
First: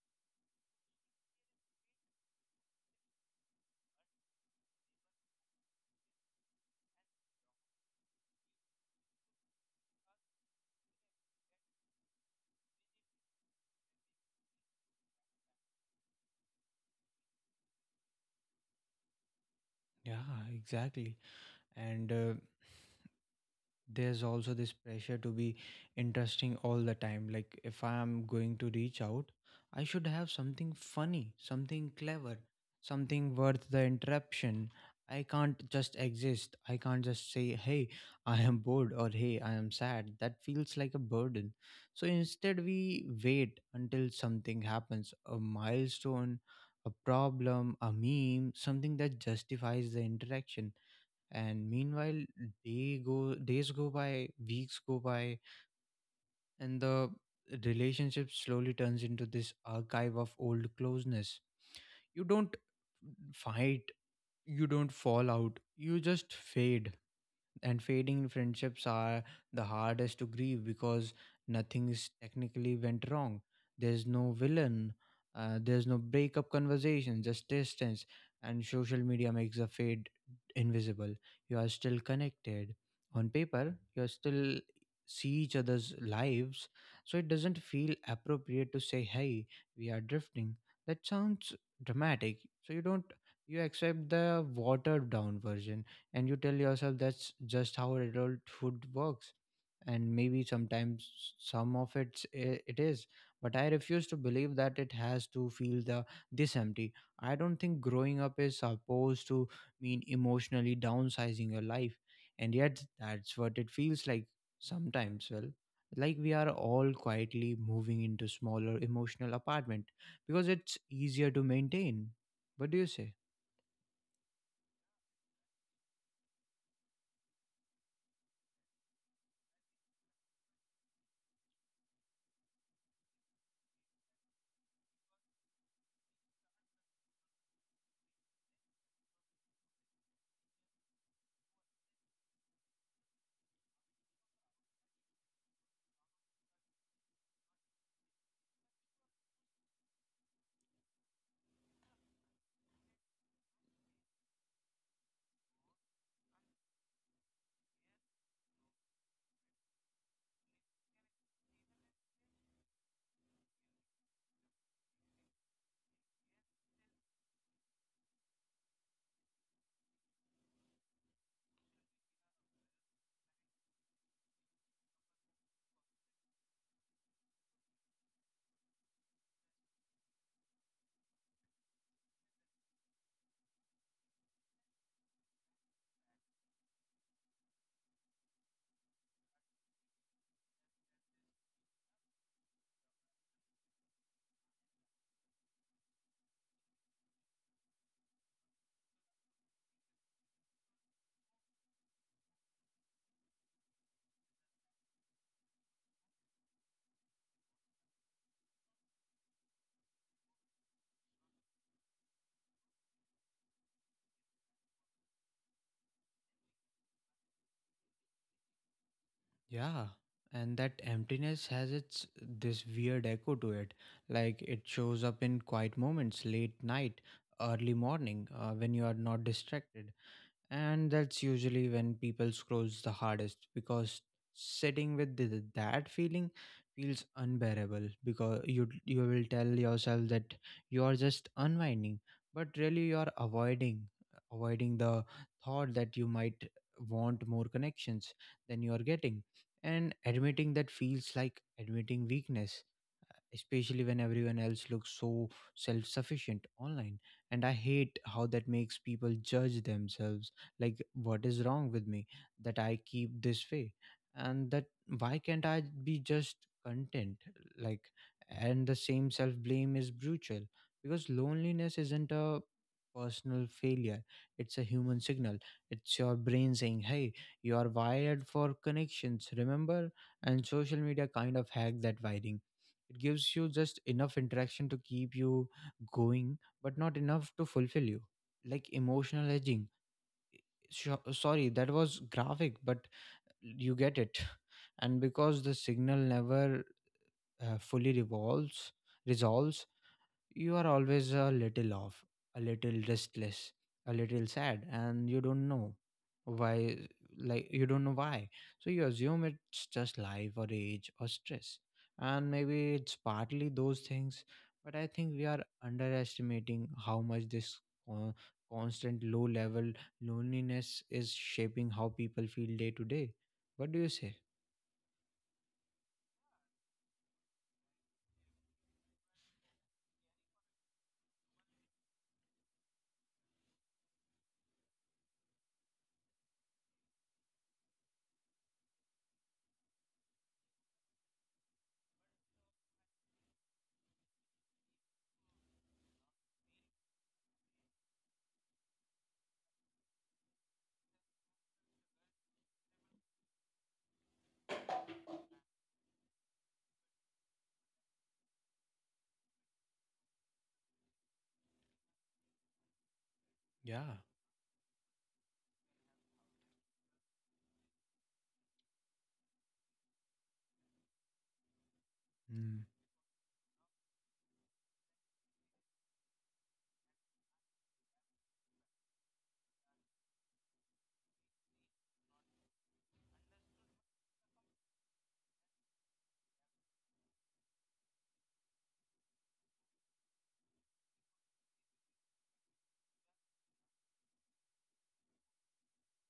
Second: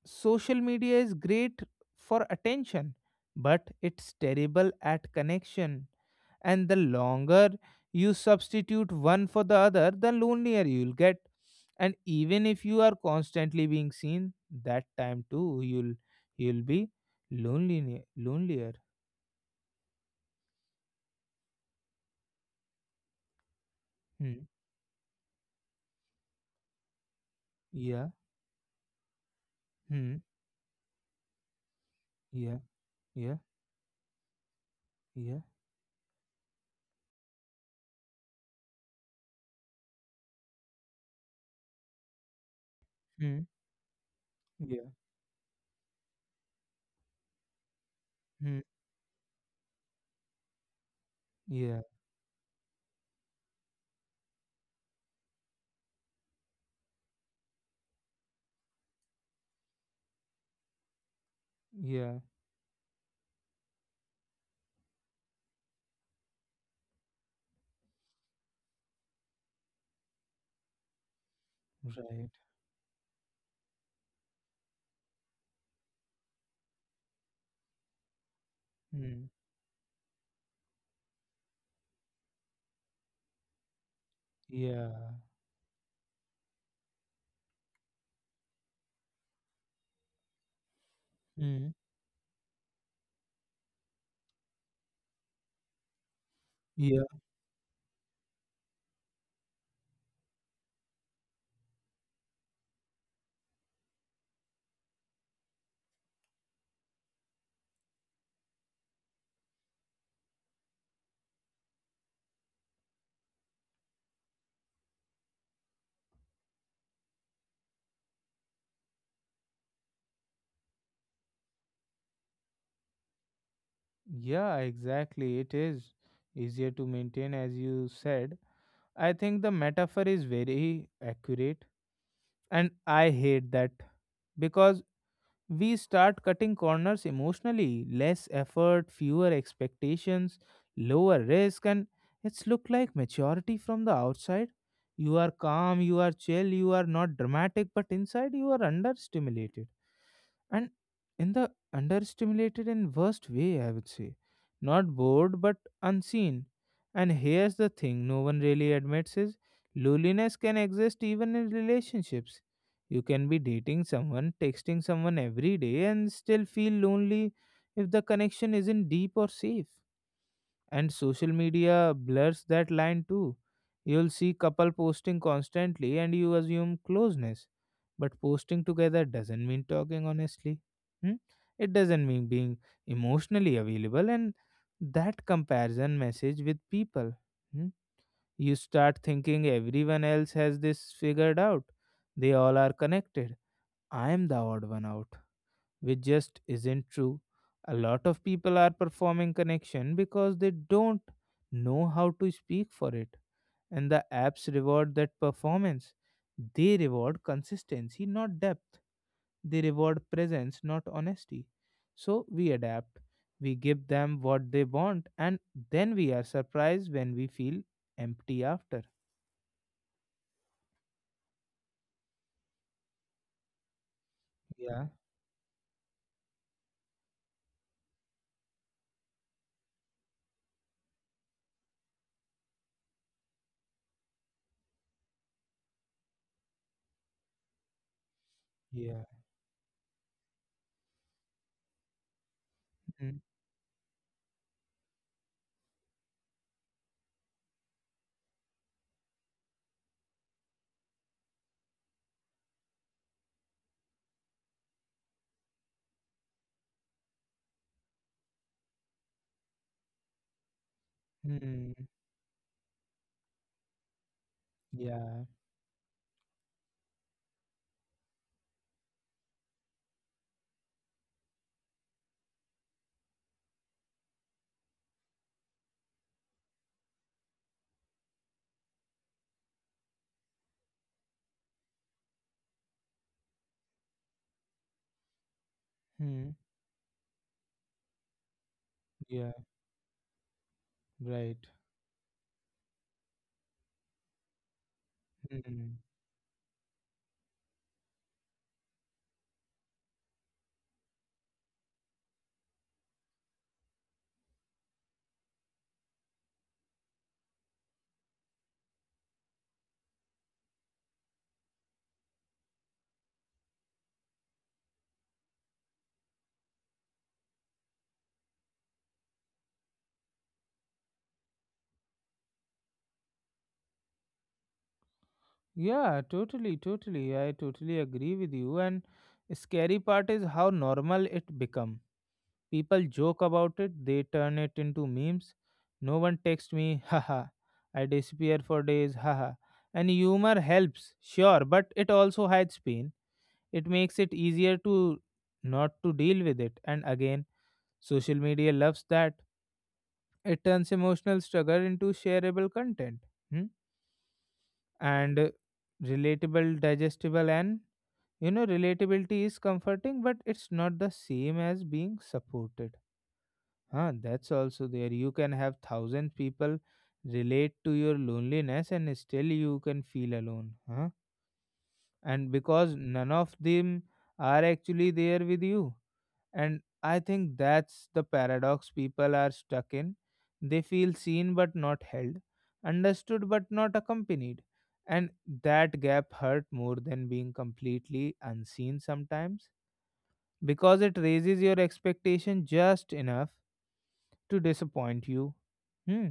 social media is great for attention, but it's terrible at connection. And the longer you substitute one for the other, the lonelier you'll get. And even if you are constantly being seen, that time too you'll be lonely, lonelier.
yeah, exactly. And there's
Hmm.
also this pressure to be interesting all the time. Like, if I
Yeah.
am going to reach out, I should
Hmm.
have something funny, something clever,
Yeah.
something
Yeah.
worth the interruption. I
Yeah.
can't just exist, I can't just say, hey, I am bored, or hey, I am sad. That feels like a burden. So instead we
Hmm.
wait until something
Yeah.
happens, a milestone, a problem, a meme,
Hmm.
something that justifies the interaction. And
Yeah.
meanwhile, days go by, weeks go by, and the relationship slowly turns into this archive of old closeness.
Yeah.
You don't fight, you don't fall out, you just fade. And fading friendships are the hardest to grieve, because nothing's
Right.
technically went wrong, there's no villain, there's no breakup conversation, just distance. And social
Hmm.
media makes the fade invisible. You are still connected on paper, you are still
Yeah.
see each other's lives, so it doesn't feel appropriate to say, hey, we are drifting. That sounds
Hmm.
dramatic. So you don't, you accept the watered down version, and you tell yourself
Yeah.
that's just how adulthood works. And maybe sometimes some of it is, but I refuse to believe that it has to feel the this empty. I don't think growing up is supposed to mean emotionally downsizing your life, and yet that's what it feels like sometimes. Well, like, we are all quietly moving into smaller emotional apartment because it's easier to maintain. What do you say?
Yeah, exactly. It is easier to maintain, as you said. I think the metaphor is very accurate. And I hate that because we start cutting corners emotionally. Less effort, fewer expectations, lower risk, and it's look like maturity from the outside. You are calm, you are chill, you are not dramatic, but inside you are understimulated. And in the understimulated and worst way, I would say. Not bored, but unseen. And here's the thing no one really admits is loneliness can exist even in relationships. You can be dating someone, texting someone every day, and still feel lonely if the connection isn't deep or safe. And social media blurs that line too. You'll see couple posting constantly and you assume closeness. But posting together doesn't mean talking honestly. Hmm? It doesn't mean being emotionally available. And that comparison message with people. Hmm? You start thinking everyone else has this figured out. They all are connected. I am the odd one out, which just isn't true. A lot of people are performing connection because they don't know how to speak for it, and the apps reward that performance. They reward consistency, not depth. They reward presence, not honesty. So we adapt. We give them what they want, and then we are surprised when we feel empty after.
Yeah, and that emptiness has its this weird echo to it. Like, it
Yeah,
shows up in quiet moments, late night, early morning, when you are not distracted. And that's usually when people scrolls the hardest, because sitting with that feeling feels unbearable, because you
yeah.
will tell yourself that you are just unwinding, but really you are
Mm,
avoiding, avoiding the thought that you might want more connections than you are getting. And admitting that feels like admitting weakness, especially when everyone else looks so self sufficient online. And I hate how that makes people judge themselves. Like, what is wrong
mm,
with me that I keep this way? And that, why
yeah.
can't I be just content? Like, and the same self blame is brutal, because loneliness isn't a personal failure, it's a human signal. It's your brain saying, hey, you are wired for connections, remember? And social media kind of hack that wiring. It gives you just enough interaction to keep you
Mm,
going, but not enough to fulfill you. Like emotional
yeah,
edging. Sure,
right.
sorry, that was graphic, but you get it. And because the
Hmm.
signal never fully resolves, you are always a little off, a little restless, a little sad, and you don't know why. You don't know why. So you assume it's just life or age or stress. And maybe it's partly those things, but I think we are underestimating how much this uh, constant low level loneliness is shaping how people feel day to day. What do you say?
Yeah, totally, totally. I totally agree with you. And scary part is how normal it become. People joke about it, they turn it into memes. No one texts me, haha. I disappear for days, haha. And humor helps, sure, but it also hides pain. It makes it easier to not to deal with it. And again, social media loves that. It turns emotional struggle into shareable content. Hmm? And relatable, digestible, and you know, relatability is comforting, but it's not the same as being supported. Huh,
Yeah.
that's also there. You can have thousand people relate to your loneliness and still you can feel alone. Huh? And
Mm.
because none of them are actually there with you. And I think that's the paradox people are stuck in. They feel seen but not held, understood but not accompanied. And that gap hurt more than being completely unseen sometimes, because it raises your expectation just enough to disappoint you. Hmm.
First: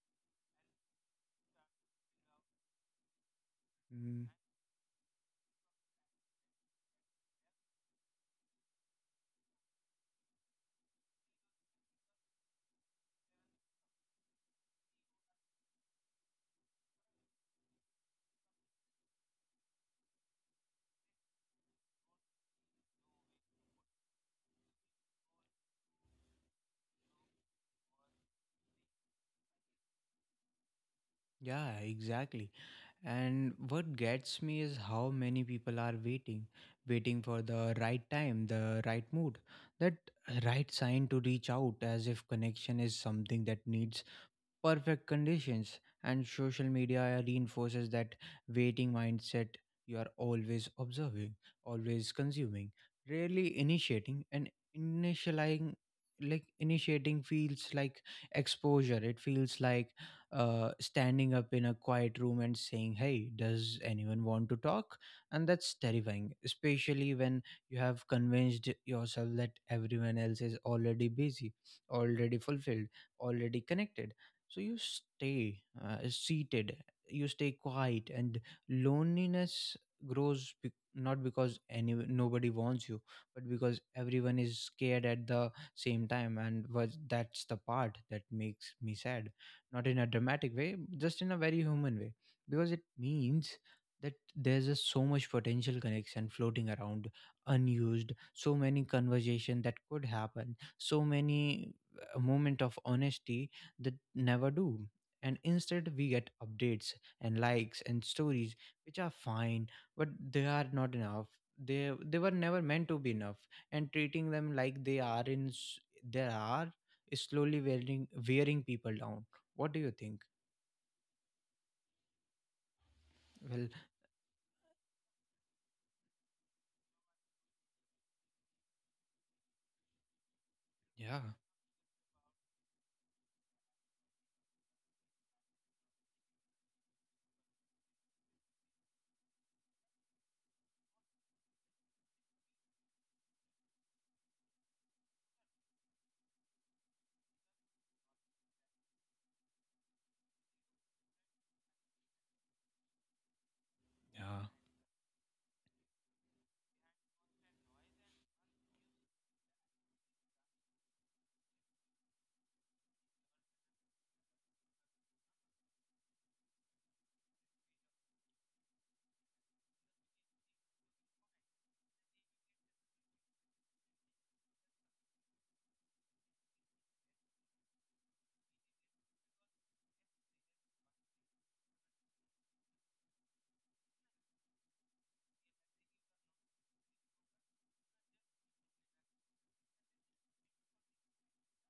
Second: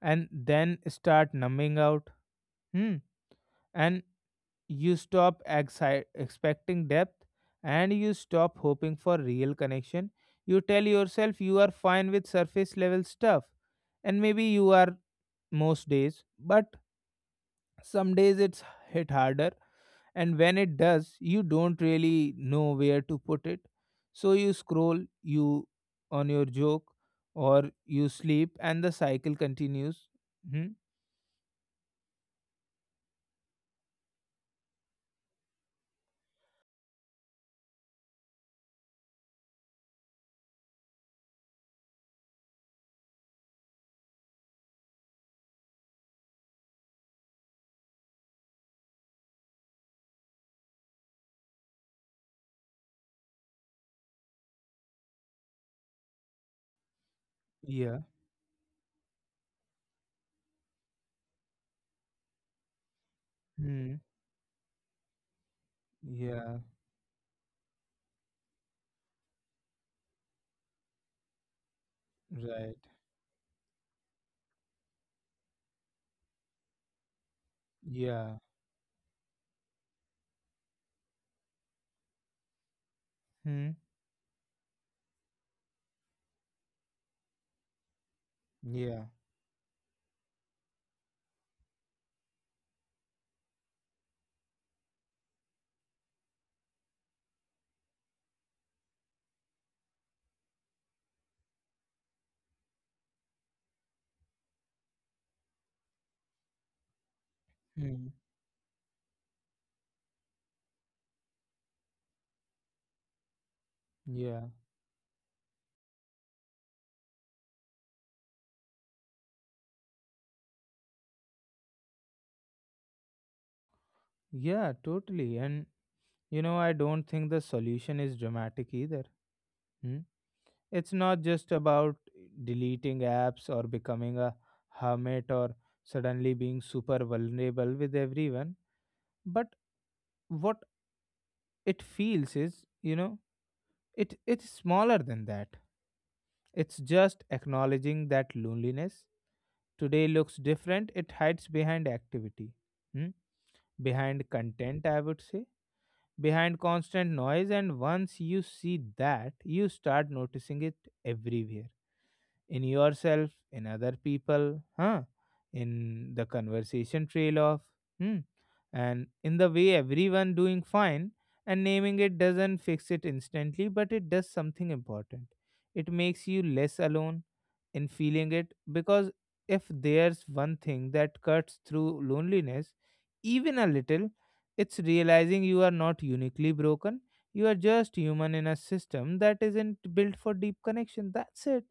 And then start numbing out. Hmm. And
Mm.
you stop expecting depth, and you stop hoping for real connection. You tell yourself you are fine with surface level stuff, and maybe you are most days, but some days it's hit harder. And when it does, you don't really know where to put it. So you scroll, you on your joke, or you sleep, and the cycle continues. Hmm?
Yeah, exactly. And what gets me is how many people are waiting, waiting for the right time, the right mood, that right sign to reach out, as if connection is something that needs perfect conditions. And social media reinforces that waiting mindset. You are always observing, always consuming, rarely initiating, and initializing like initiating feels
Yeah.
like exposure. It feels like standing up in a quiet room and saying, hey, does
Hmm.
anyone want to talk? And that's terrifying,
Yeah.
especially when you have convinced yourself that everyone else is already busy, already
Right.
fulfilled, already connected. So you stay seated, you stay quiet,
Yeah.
and loneliness grows, not because any nobody wants you, but
Hmm.
because everyone is scared at the same time, and was that's the part that makes me
Yeah.
sad. Not in a dramatic way, just in a very human way, because it means that there's a so much potential connection floating around unused, so many conversation that could happen, so many a moment of honesty that never do. And instead, we get updates and likes and
Hmm.
stories, which are fine, but they are not enough. They were never meant to be enough. And treating
Yeah.
them like they are they are is slowly wearing, wearing people down. What do you think? Well,
Yeah, totally. And you know, I don't think the solution is dramatic either. Hmm? It's
yeah,
not just about deleting apps or becoming a hermit or suddenly being super vulnerable with everyone, but what it feels is, you know, it's smaller than that. It's just acknowledging that loneliness today looks different. It hides behind activity, hmm? Behind
yeah,
content, I would say, behind constant noise. And once you see that, you start noticing it everywhere, in yourself, in other people, huh? in the conversation trail off, hmm? And in the way everyone doing fine. And naming it doesn't fix it instantly, but it does something important. It makes you less alone in feeling it, because if there's one thing that cuts through loneliness, even a little, it's realizing you are not uniquely broken. You are just human in a system that isn't built for deep connection. That's it.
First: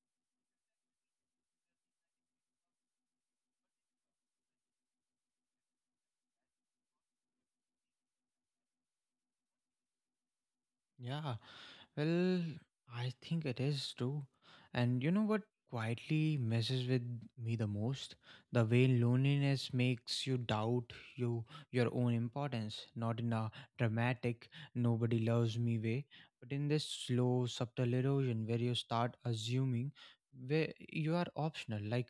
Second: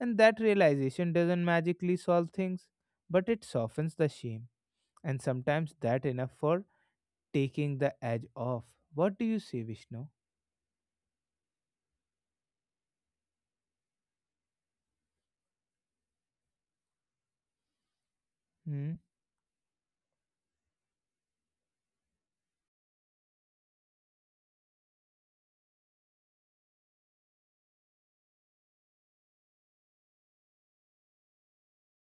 And that realization doesn't magically solve things, but it softens the shame. And sometimes that enough for taking the edge off. What do you say, Vishnu?
yeah. Well, I think it is too. And you know what quietly messes with me the most? The way
Hmm.
loneliness makes you doubt you your own importance, not in a dramatic, nobody loves me way, but in this slow, subtle erosion where you start assuming where you are optional. Like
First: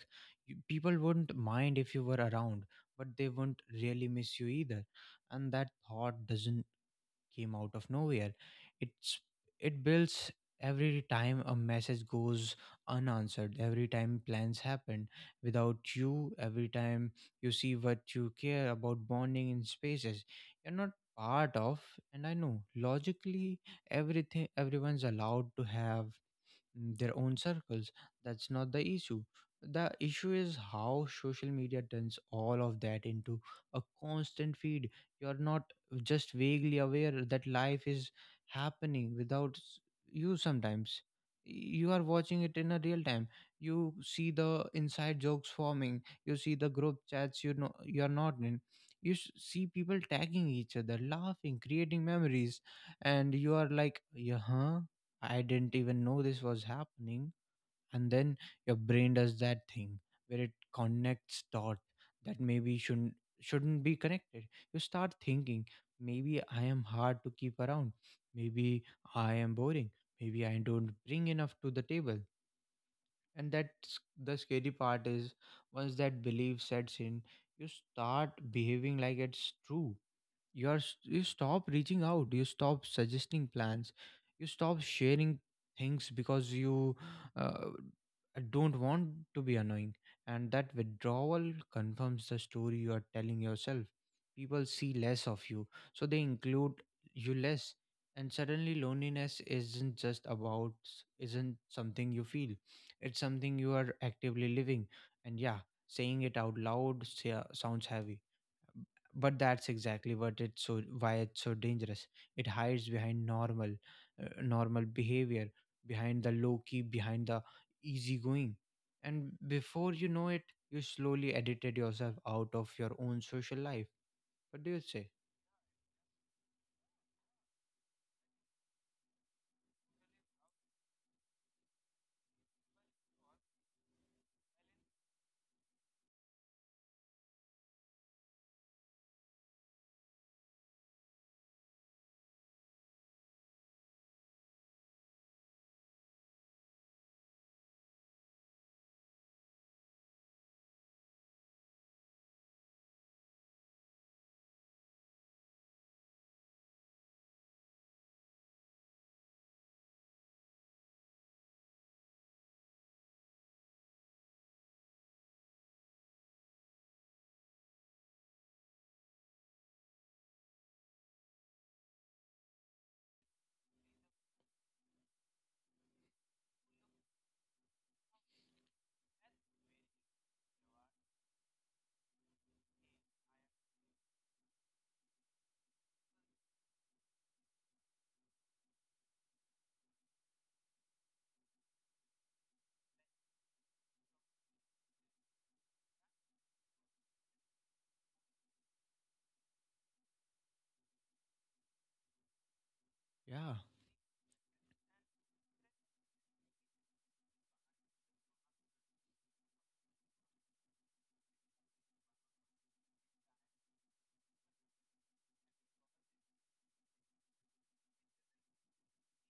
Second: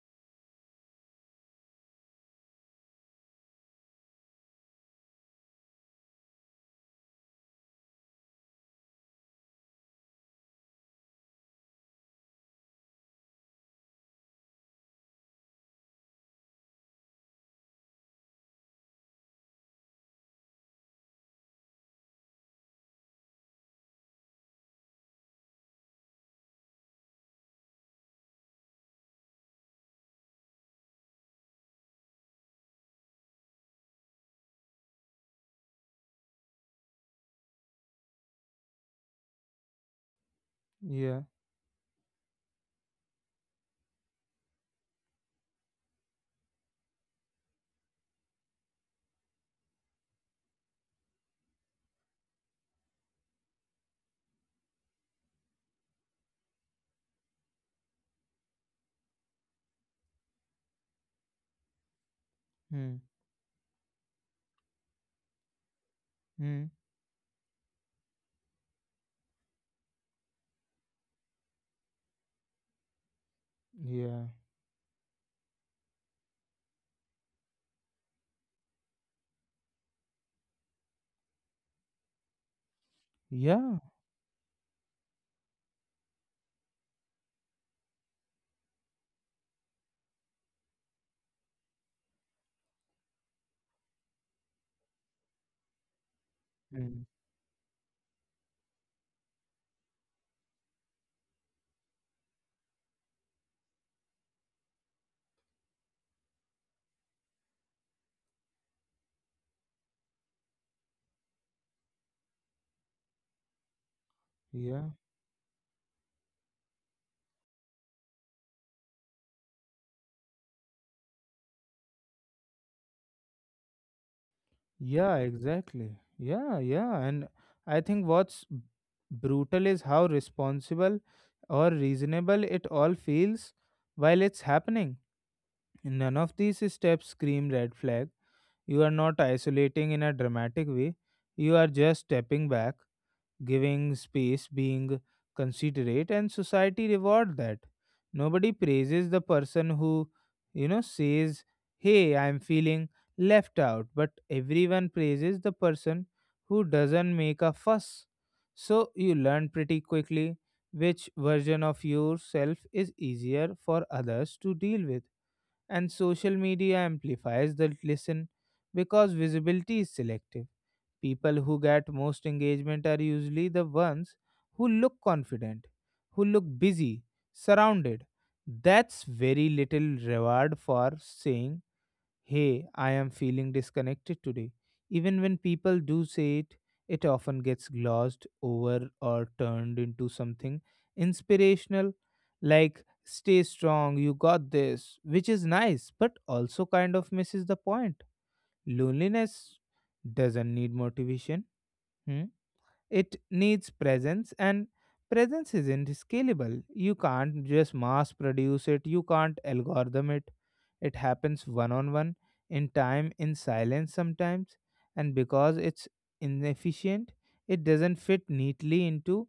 you, people wouldn't mind if you were around, but they wouldn't really miss you either. And that thought doesn't came out of nowhere. It's it builds every time a message goes unanswered, every time plans happen without you, every time you see what you care about bonding in spaces you're not part of. And I know logically everything everyone's allowed to have their own circles. That's not the issue. The issue is how social media turns all of that into a constant feed. You're not just vaguely aware that life is happening without you sometimes.
Yeah.
You are watching it in a real time. You see the inside jokes forming. You see the group chats you know you're not in. You see people tagging each other, laughing, creating memories, and you are like, yeah, huh? I didn't even know this was happening. And then your brain does that thing where it connects dot that maybe
Hmm.
shouldn't be connected. You start thinking, maybe I
Hmm.
am hard to keep around. Maybe I am boring. Maybe I don't bring enough to the table. And that's
Yeah.
the scary part is once that belief sets in, you start behaving like it's true. You are you stop reaching out, you stop suggesting
Yeah.
plans, you stop sharing things because you uh, don't want to be annoying. And that withdrawal confirms the story you are telling yourself. People see less of you, so they include
Hmm.
you less, and suddenly loneliness isn't just about isn't something you feel, it's something you are actively living. And yeah, saying it out loud sounds heavy, but that's exactly what it's so why it's so dangerous. It hides behind normal normal
Yeah.
behavior, behind the low key, behind the easygoing, and before you know it, you slowly edited yourself out of your own social life. What do you say?
Yeah, exactly. Yeah, yeah. And I think what's brutal is how responsible or reasonable it all feels while it's happening. None of these steps scream red flag. You are not isolating in a dramatic way. You are just stepping back, giving space, being considerate, and society reward that. Nobody praises the person who, you know, says, hey, I'm feeling left out, but everyone praises the person who doesn't make a fuss. So you learn pretty quickly which version of yourself is easier for others to deal with. And social media amplifies the listen because visibility is selective. People who get most engagement are usually the ones who look confident, who look busy, surrounded. That's very little reward for saying, hey, I am feeling disconnected today. Even when people do say it, it often gets glossed over or turned into something inspirational, like, stay strong, you got this, which is nice, but also kind of misses the point. Loneliness doesn't need motivation. Hmm? It
Yeah,
needs presence, and presence isn't scalable. You can't just mass produce it, you can't algorithm it. It happens one on one, in time, in silence sometimes, and because it's inefficient, it doesn't fit neatly into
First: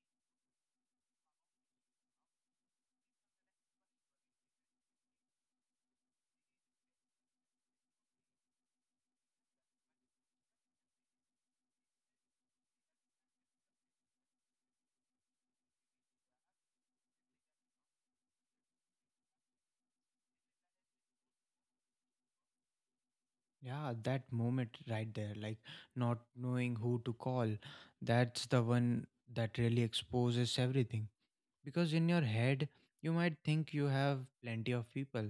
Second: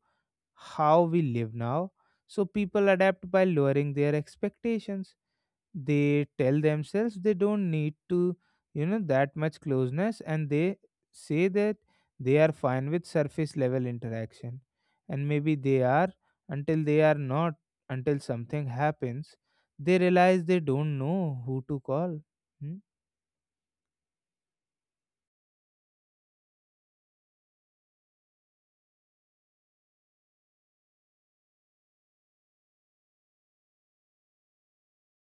how we live now. So people adapt by lowering their expectations. They tell themselves they don't need to you know that much closeness, and they say that they are fine with surface level interaction, and maybe they are, until they are not, until something happens, they realize they don't know who to call. Hmm?
yeah, that moment right there, like not knowing who to call, that's the one that really exposes everything, because in your head you might think you have plenty of people.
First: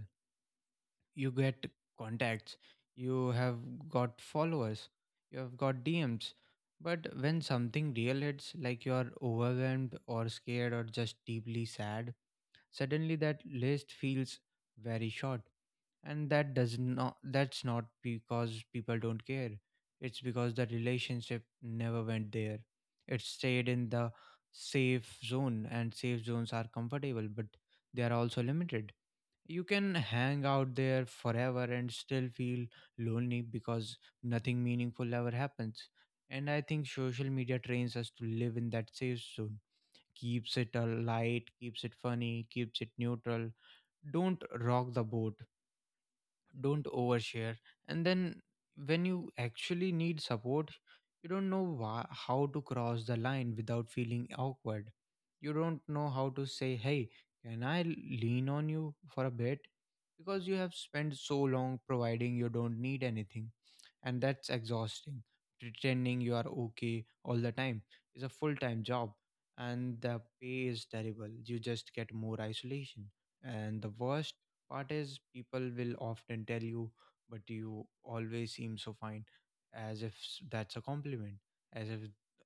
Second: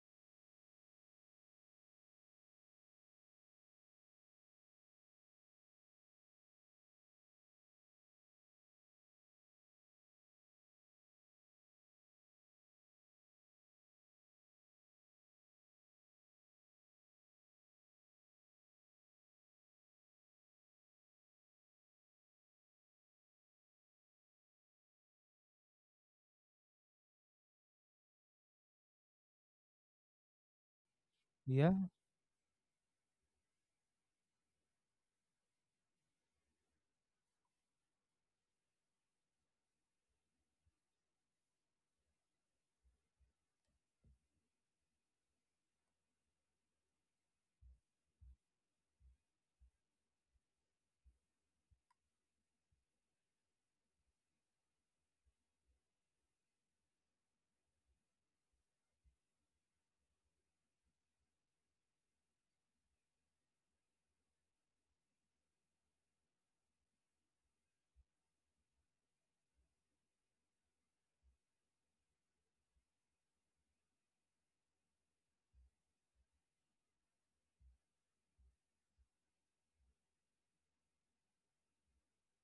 You get contacts, you have got followers, you have got DMs. But when something real hits, like you are overwhelmed or scared or just deeply sad, suddenly that list feels very short. And that does not that's not because people don't care, it's because the relationship never went there. It stayed in the safe zone, and safe zones are comfortable, but they are also limited. You can hang out there forever
Yeah,
and still feel lonely because nothing meaningful ever happens. And I think social media trains us to live in that safe zone. Keeps it light, keeps it funny, keeps it neutral. Don't rock the boat, don't overshare. And then when you actually need support, you don't know how to cross the line without feeling awkward. You don't know how to say, hey, can I lean on you for a bit, because you have spent so long providing you don't need anything. And that's exhausting. Pretending you are okay all the time is a full-time job, and the pay is terrible. You just get more isolation. And the worst part is people will often tell you, but you always seem so fine, as if that's a compliment, as if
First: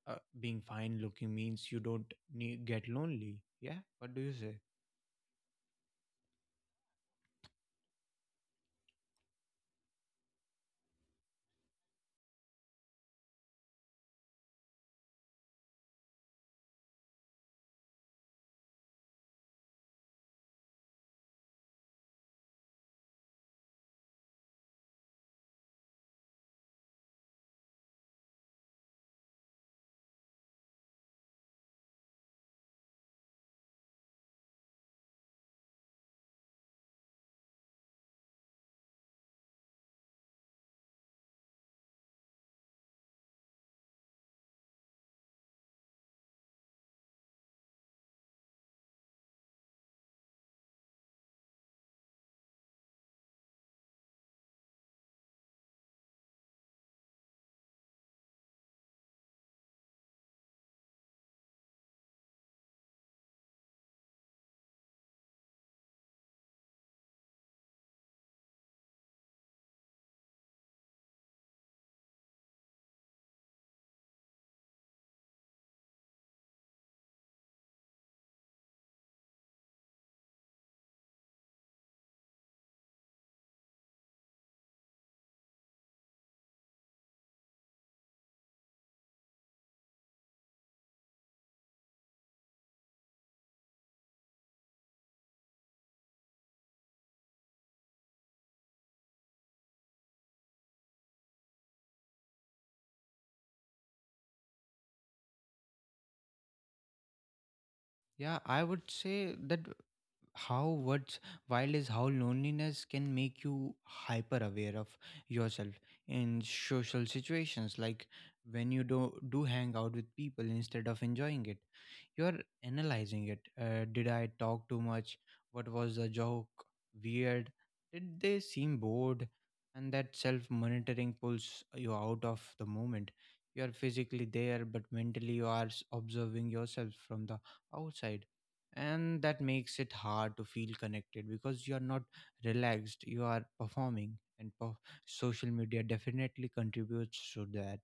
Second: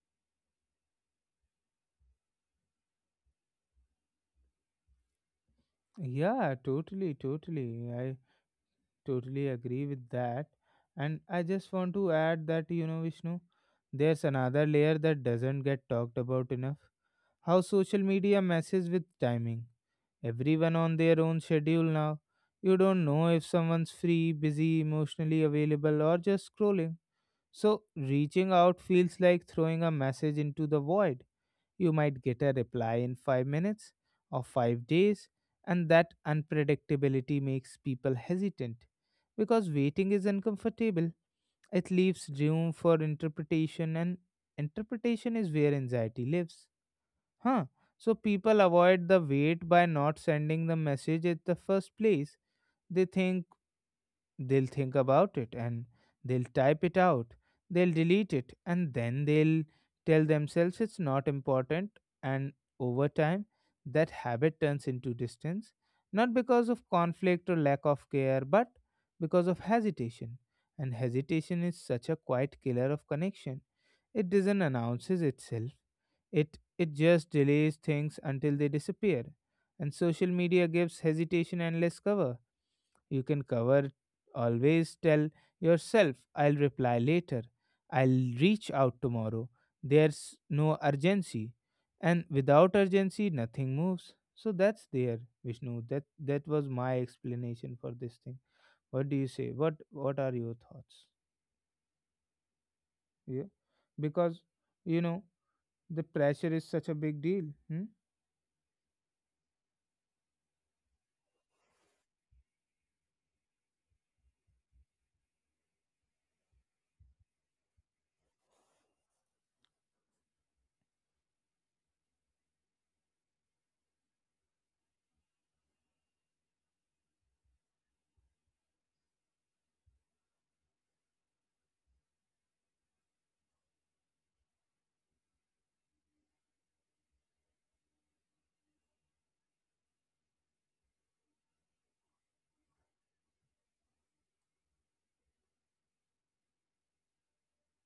being fine looking means you don't need, get lonely. Yeah, what do you say?
yeah, totally, I totally agree with that. And I just want to add that, you know, Vishnu, there's another layer that doesn't get talked about enough. How social media messes with timing. Everyone on their own schedule now. You don't know if someone's free, busy, emotionally available, or just scrolling. So, reaching out feels like throwing a message into the void. You might get a reply in 5 minutes or 5 days, and that unpredictability makes people hesitant, because waiting is uncomfortable, it leaves room for interpretation, and interpretation is where anxiety lives. Huh. So people avoid the wait by not sending the message at the first place. They think they'll think about it, and they'll type it out. They'll delete it, and then they'll tell themselves it's not important. And over time, that habit turns into distance, not because of conflict or lack of care, but because of hesitation. And hesitation is such a quiet killer of connection. It doesn't announces itself, it just delays things until they disappear. And social media gives hesitation and less cover. You can cover, always tell yourself I'll reply later. I'll reach out tomorrow. There's no urgency. And without urgency nothing moves. So that's there, Vishnu. That was my explanation for this thing. What do you say? What are your thoughts? Yeah. Because, you know, the pressure is such a big deal.
Yeah, I would say that how what's wild is how loneliness can make you hyper aware of yourself in social situations, like when you do hang out with people, instead of enjoying it you're analyzing it. Uh, did I talk too much, what was the joke, weird, did they seem bored? And that self monitoring pulls you out of the moment. You are physically there, but mentally you are observing yourself from the outside. And that makes it hard to feel connected because you are not relaxed, you are performing. And social media definitely contributes to that.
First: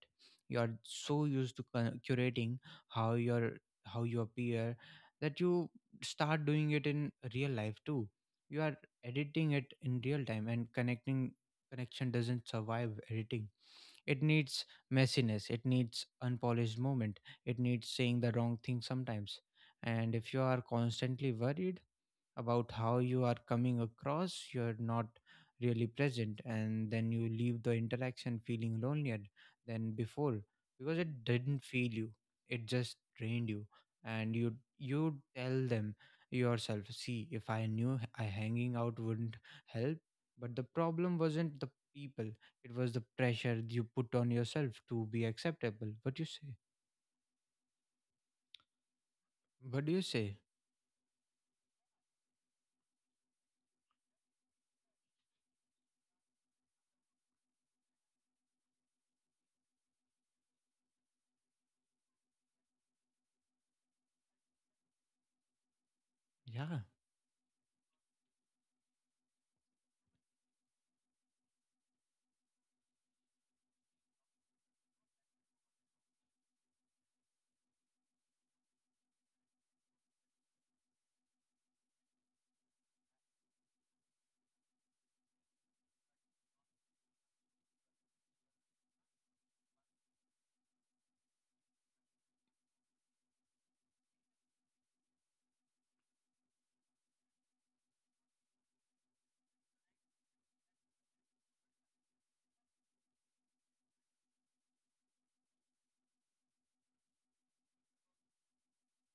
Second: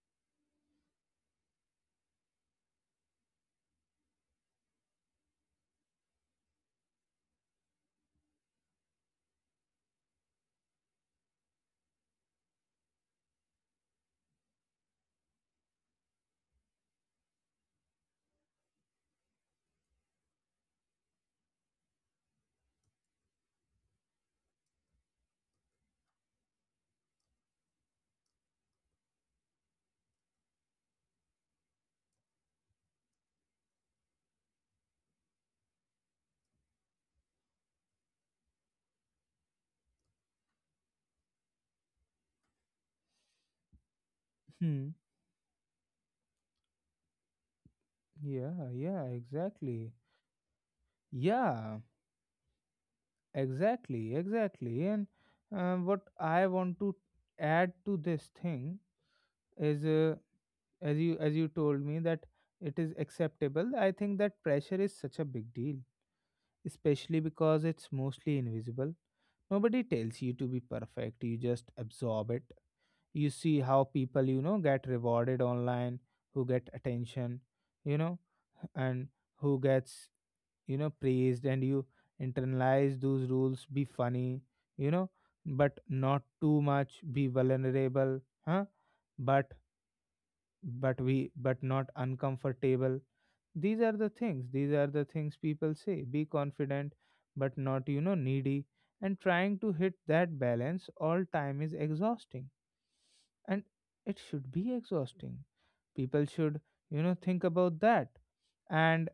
You are so used to curating how your how you appear, that you start doing it in real life too. You are editing it in real time, and connecting connection doesn't survive editing. It needs messiness, it needs unpolished moment, it needs saying the wrong thing sometimes. And if you are constantly worried about how you are coming across, you're not really present, and then you leave the interaction feeling lonelier than before, because it didn't feel you, it just drained you. And you tell them yourself, see, if I knew I hanging out wouldn't help, but the problem wasn't the people, it was the pressure you put on yourself
Hmm?
to be acceptable. What you say?
Yeah, yeah,
What
exactly.
do you say?
Yeah, exactly, exactly. And what I want to add to this thing is, as you told me, that it is acceptable. I think that pressure is such a big deal,
Yeah,
especially because it's mostly invisible. Nobody tells you to be perfect. You just absorb it. You see how people, you know, get rewarded online, who get attention, you know, and who gets, you know, praised, and you internalize those rules. Be funny, you know, but not too much. Be vulnerable, huh, but but not uncomfortable. These are the things, these are the things people say. Be confident, but not, you know, needy. And trying to hit that balance all time is exhausting. And it should be exhausting. People should, you know, think about that. And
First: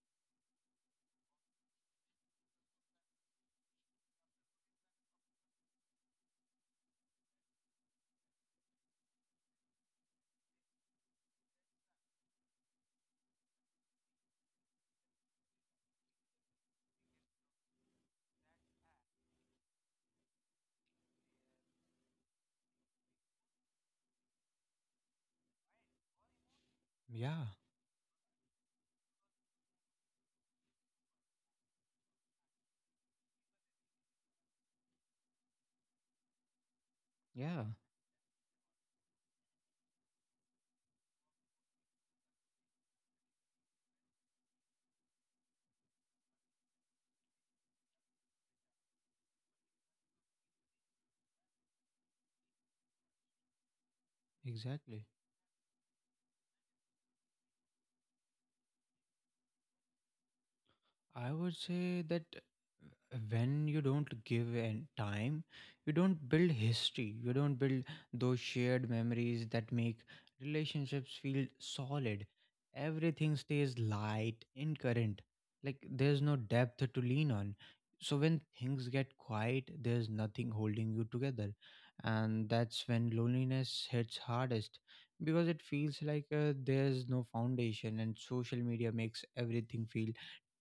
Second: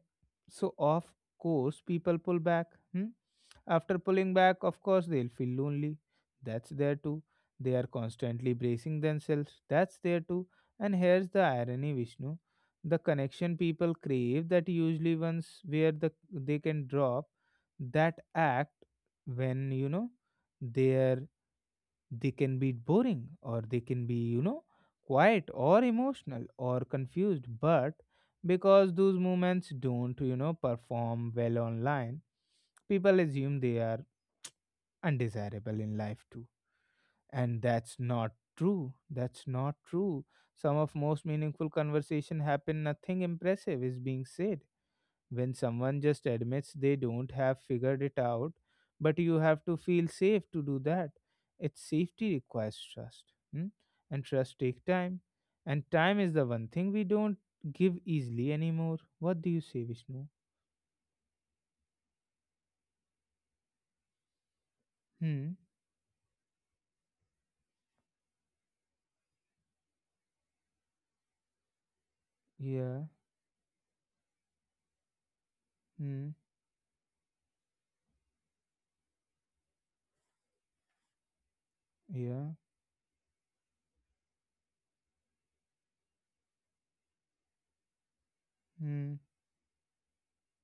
so, of course, people pull back. Hmm? After pulling back, of course, they'll feel lonely. That's there too. They are constantly bracing themselves. That's there too. And here's the irony, Vishnu. The connection people crave, that usually ones where the they can drop that act, when, you know, their, they can be boring, or they can be, you know, quiet or emotional or confused,
yeah,
but because those moments don't, you know, perform well online, people assume they are undesirable in life too. And
yeah.
that's not true, that's not true. Some of most meaningful conversation happen nothing impressive is being said, when someone just admits they don't have figured it out, but you have to feel safe to do that. Its safety requires trust, hmm? And trust take
Exactly.
time, and time is the one thing we don't give easily anymore. What do you say, Vishnu?
I would say that when you don't give an time,
Hmm.
you don't build history, you don't build those shared memories that make relationships feel solid.
Yeah.
Everything stays light, incurrent. Like there's
Hmm.
no depth to lean on. So when things get quiet, there's nothing holding you together. And
Yeah.
that's when loneliness hits hardest, because it feels like there's no foundation. And social media
Hmm.
makes everything feel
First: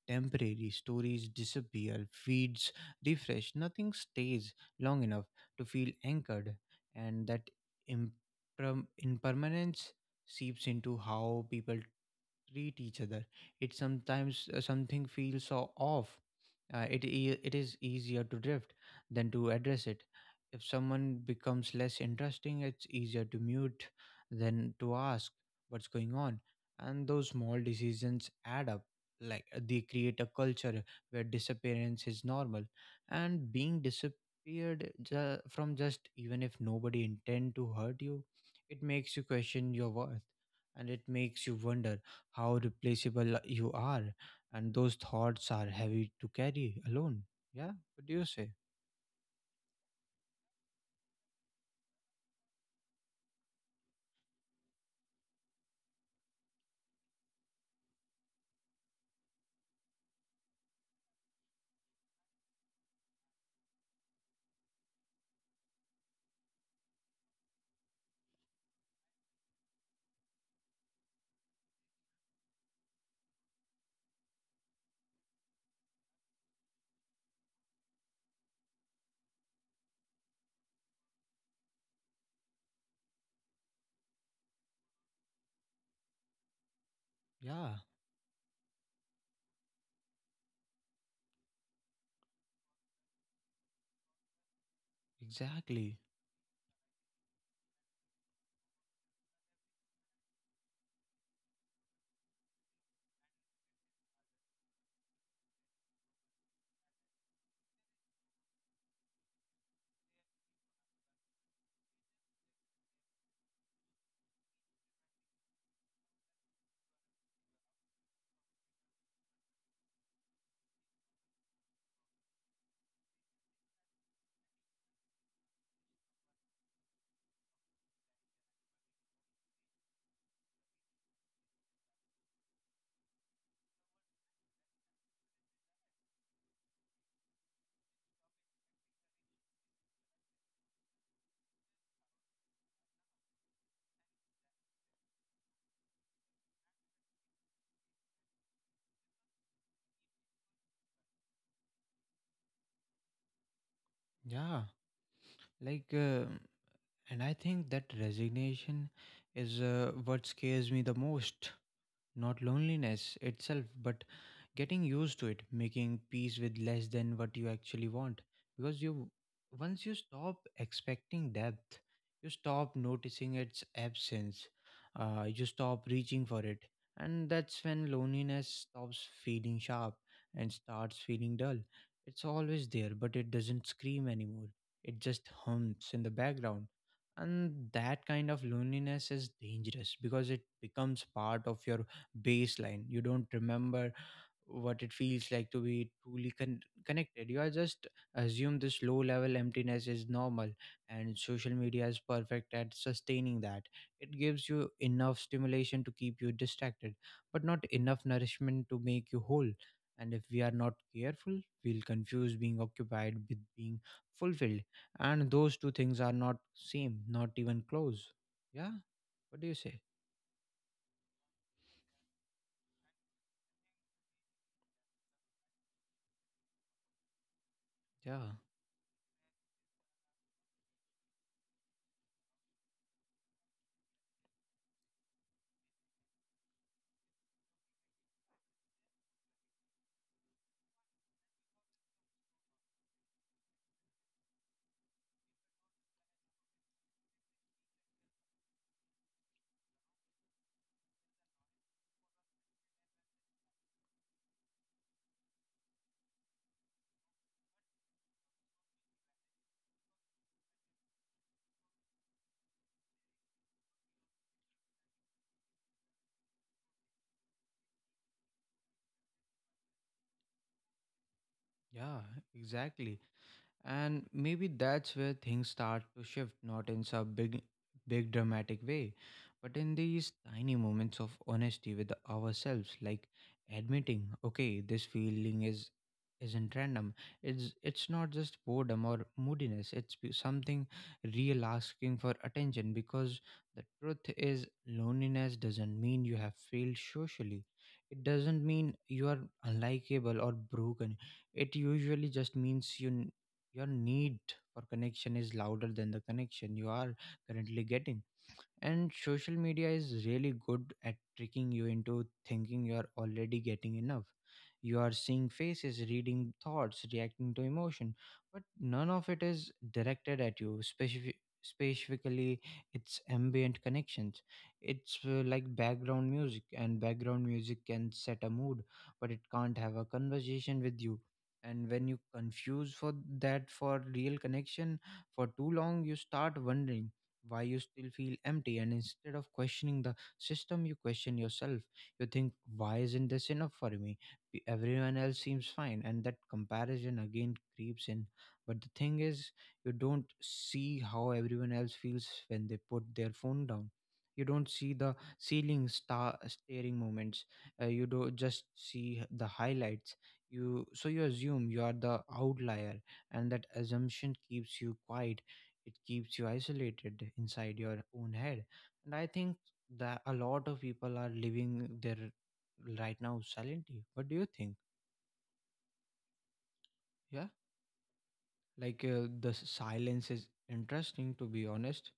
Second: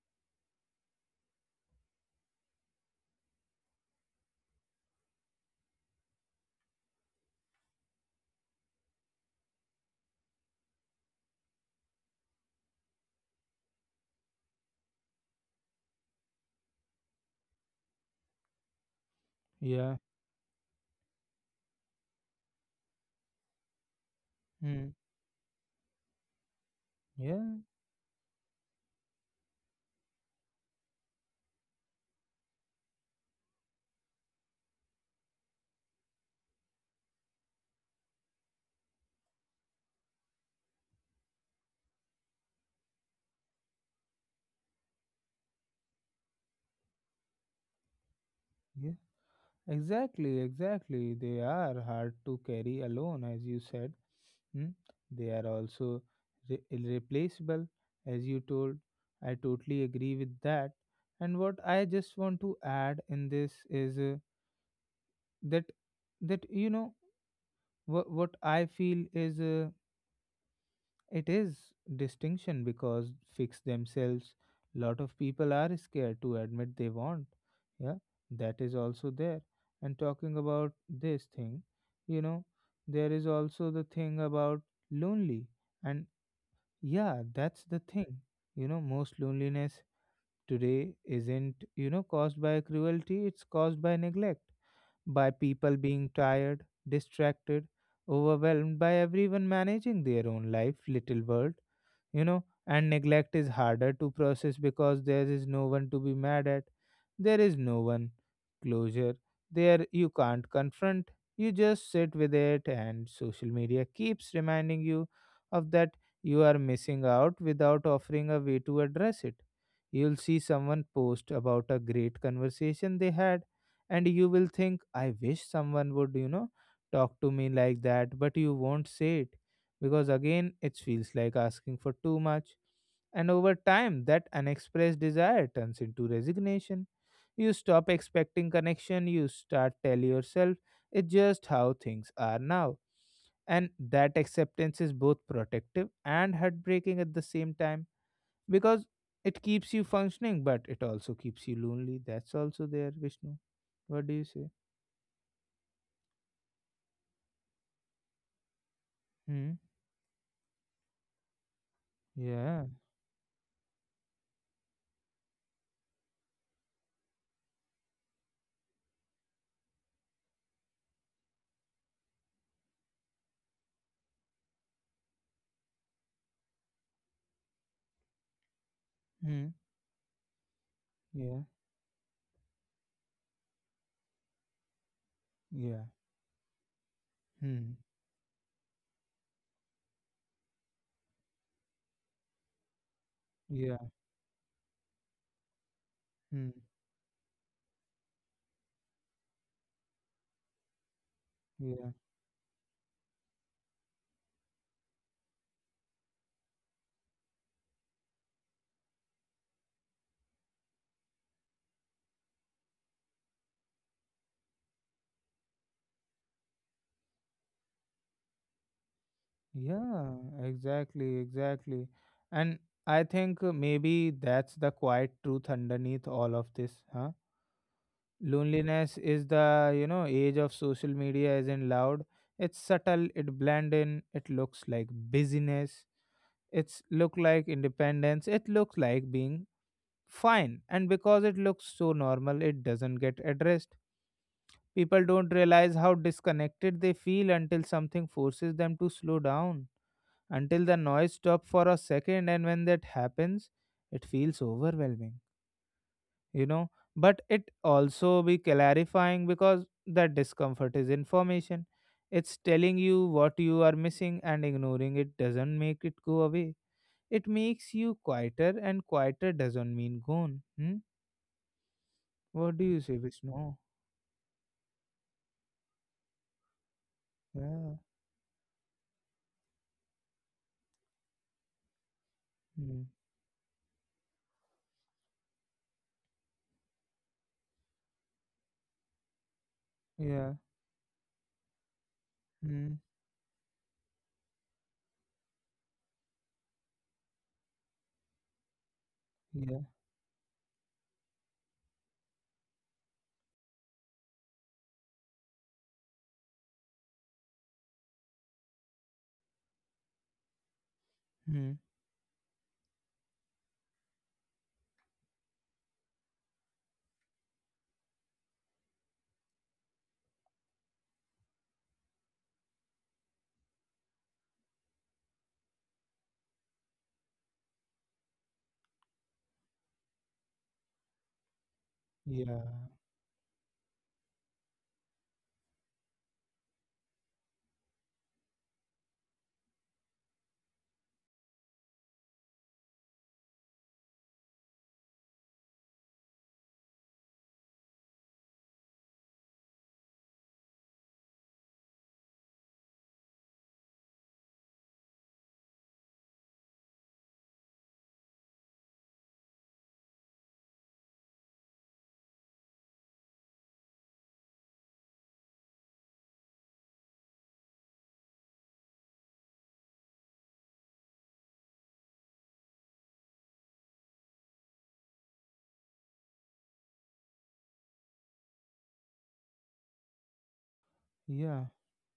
temporary. Stories disappear, feeds refresh, nothing stays long enough to feel anchored, and that impermanence seeps into how people treat each other. It sometimes something feels so off. It it is easier to drift than to address
Yeah.
it. If someone becomes less interesting, it's easier to mute than
Hmm.
to ask what's going on. And those
Yeah.
small decisions add up. Like they create a culture where disappearance is normal, and being disappeared from just even if nobody intend to hurt you, it makes you question your worth, and it makes you wonder how replaceable you are. And those thoughts are heavy to carry alone. Yeah. What do you say?
Yeah. Exactly. Exactly. They are hard to carry alone, as you said. Hmm. They are also irreplaceable, as you told. I totally agree with that, and what I just want to add in this is, that that, you know, what I feel is, it is distinction because fix themselves. Lot of people are scared to admit they want, yeah, that is also there. And talking about this thing, you know, there is also the thing about lonely and, yeah, that's
Yeah,
the thing. You know, most loneliness today isn't, you know, caused by cruelty, it's caused by neglect, by people
exactly.
being tired, distracted, overwhelmed, by everyone managing their own life, little world, you know. And neglect is harder to process because there is no one to be mad at, there is no one closure there, you can't confront, you just sit with it. And social media keeps reminding you of that, you are missing out, without offering a way to address it. You'll see someone post about a great conversation they had, and you will think, I wish someone would, you know, talk to me like that, but you won't say it, because again it feels like asking for too much. And over time, that unexpressed desire turns into resignation. You stop expecting connection, you start tell yourself it's just how things are now. And that acceptance is both protective and heartbreaking at the same time, because it keeps you functioning, but it also keeps you lonely. That's also there, Vishnu. What do you say?
Yeah. Like, uh, and I think that resignation
Hmm.
is what scares me the most. Not
Yeah.
loneliness itself, but getting used to it, making peace with less than what you actually want. Because you, Once you stop expecting depth, you stop noticing its absence, you stop reaching for it. And that's when loneliness stops
Hmm.
feeling sharp and starts feeling
Yeah.
dull. It's always there, but it doesn't scream anymore. It just
Yeah.
hums in the background. And
Hmm.
that kind of loneliness is dangerous because it becomes part of your baseline. You don't remember
Yeah.
what it feels like to be truly
Hmm.
connected. You are just assume this low level emptiness is normal, and social media
Yeah.
is perfect at sustaining that. It gives you enough stimulation to keep you distracted, but not enough nourishment to make you whole. And if we are not careful, we'll confuse being occupied with being fulfilled, and those two things are not same, not even close. Yeah, what do you say?
Yeah, exactly, exactly. And I think, maybe that's the quiet truth underneath all of this, huh?
Yeah,
Loneliness is the, you know, age of social media isn't loud. It's subtle, it blend in, it looks like busyness, it's look like independence, it looks like being fine. And because it looks so normal, it doesn't get addressed. People don't realize how disconnected they feel until something forces them to slow down, until the noise stops for a second, and when that happens it feels overwhelming, you know, but it also be clarifying, because that discomfort is information, it's telling you what you are missing, and ignoring it doesn't make it go away, it makes you quieter, and quieter doesn't mean gone. Hmm?
yeah,
What do you say,
exactly.
Vishnu?
And maybe that's where things start to shift, not in some
Yeah.
big dramatic way, but in these tiny moments of honesty with ourselves,
Hmm.
like admitting, okay, this feeling is isn't random. It's not just boredom or moodiness. It's
Yeah.
something real asking for
Hmm.
attention, because the truth is loneliness doesn't mean you have failed socially. It doesn't mean you are
Yeah.
unlikable or broken. It usually just means you your need for connection is louder than the connection you are currently getting. And social media is really good at tricking
Hmm.
you into thinking you're already getting enough. You are seeing faces, reading thoughts, reacting to emotion, but none of it is directed at you. Specifically, it's ambient connections. It's like background music, and background music can set a mood, but it can't have a conversation with you. And when you
Yeah.
confuse for that for real connection for too long, you start wondering why you still feel empty, and instead of questioning the system you question yourself. You think, why isn't this enough for me? Everyone else seems fine, and that comparison again creeps in. But the thing is, you don't see how everyone else feels when they put their phone down. You don't see the ceiling staring moments, you do just see the highlights, you so you assume you are the outlier, and that assumption keeps you quiet. It keeps you isolated inside your own head. And I think that a lot of people are living their right now silently. What do you think? Yeah, like the silence is interesting to
Yeah.
be honest,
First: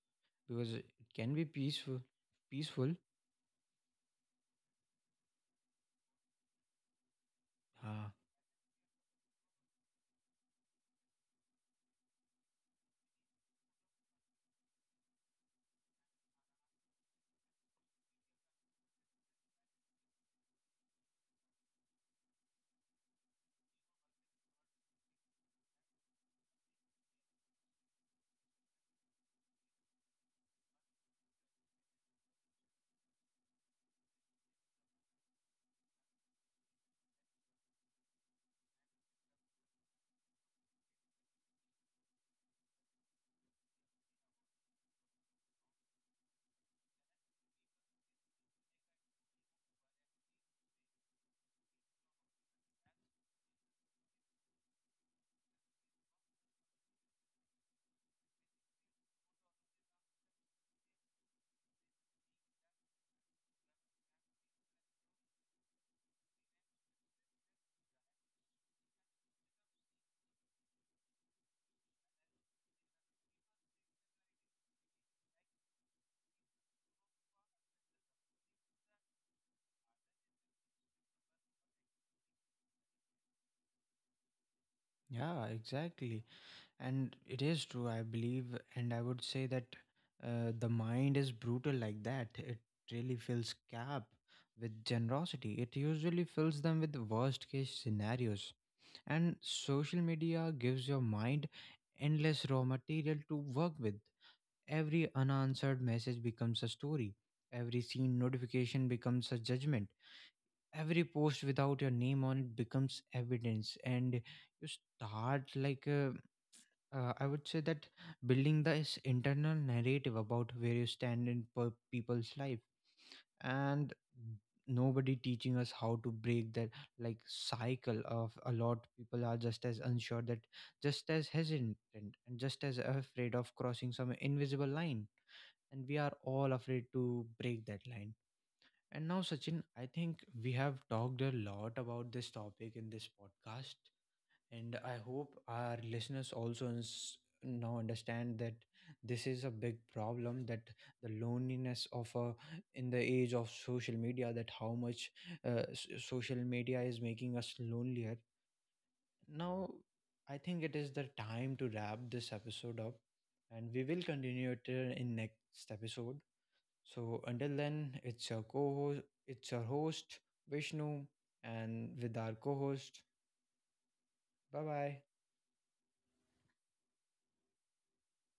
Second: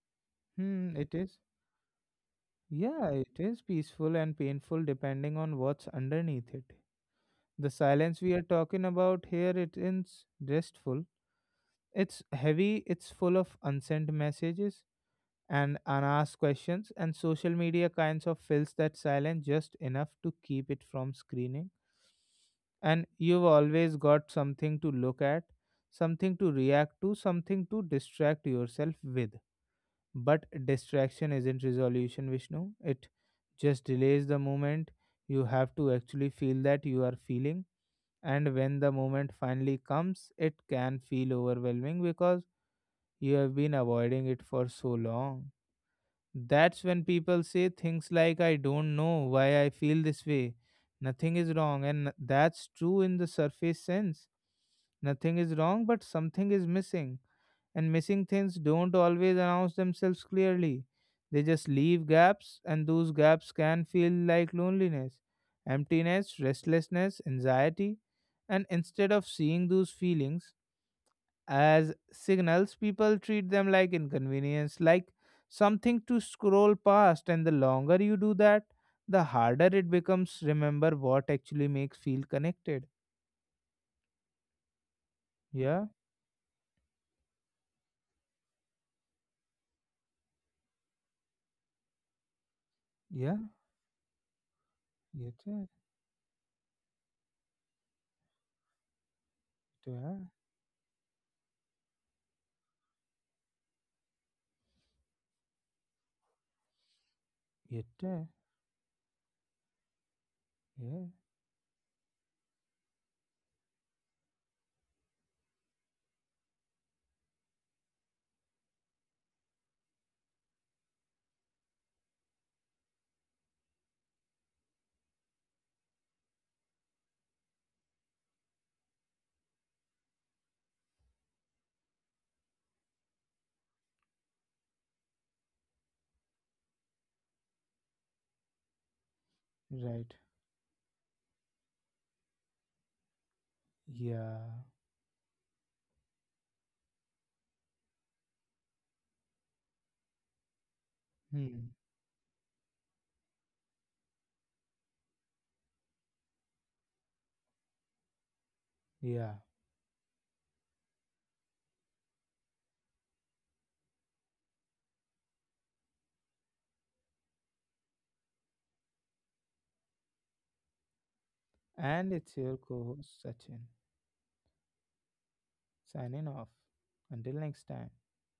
because it
Hmm. It
can
is.
be peaceful. Peaceful.
Yeah, it is peaceful and painful depending on what's underneath it. The
uh,
silence we are talking about here, it is restful. It's heavy, it's full of unsent messages and unasked questions, and social media kinds of fills that silence just enough to keep it from screening. And you've always got something to look at, something to react to, something to distract yourself with. But distraction isn't resolution, Vishnu. It just delays the moment. You have to actually feel that you are feeling. And when the moment finally comes, it can feel overwhelming because you have been avoiding it for so long. That's when people say things like, I don't know why I feel this way. Nothing is wrong. And that's true in the surface sense. Nothing is wrong, but something is missing, and missing things don't always announce themselves clearly. They just leave gaps, and those gaps can feel like loneliness, emptiness, restlessness, anxiety. And instead of seeing those feelings as signals, people treat them like inconvenience, like something to scroll past. And the longer you do that, the harder it becomes remember what actually makes feel connected.
yeah,
Yeah,
exactly. And it is true, I believe, and I would say that the mind is brutal like that. It really
yeah,
fills gap with generosity.
yeah,
It usually fills them with worst case scenarios. And social
yeah,
media gives your mind endless raw material to work with. Every unanswered message becomes a story.
yeah,
Every seen
yeah,
notification becomes a judgment. Every post without your name on it becomes evidence. And you start, I would say that building this internal narrative about where you stand in people's life, and nobody teaching us how to break that like cycle of a lot people are just as unsure, that just as hesitant and just as afraid of crossing some invisible line. And we are all afraid to break that line. And now Sachin, I
right.
think we have talked a lot about this topic in this podcast,
Yeah.
and I hope our listeners also now understand that this is a big problem, that the
Hmm.
loneliness of a in the age of social media, that how much social media is making us lonelier.
Yeah.
Now, I think it is the time to wrap this episode up, and we will continue it in next episode. So until then, it's your co-host, it's your host Vishnu, and
And
with
it's
our
your co
co-host.
host, Sachin,
Bye bye.
signing off. Until next time.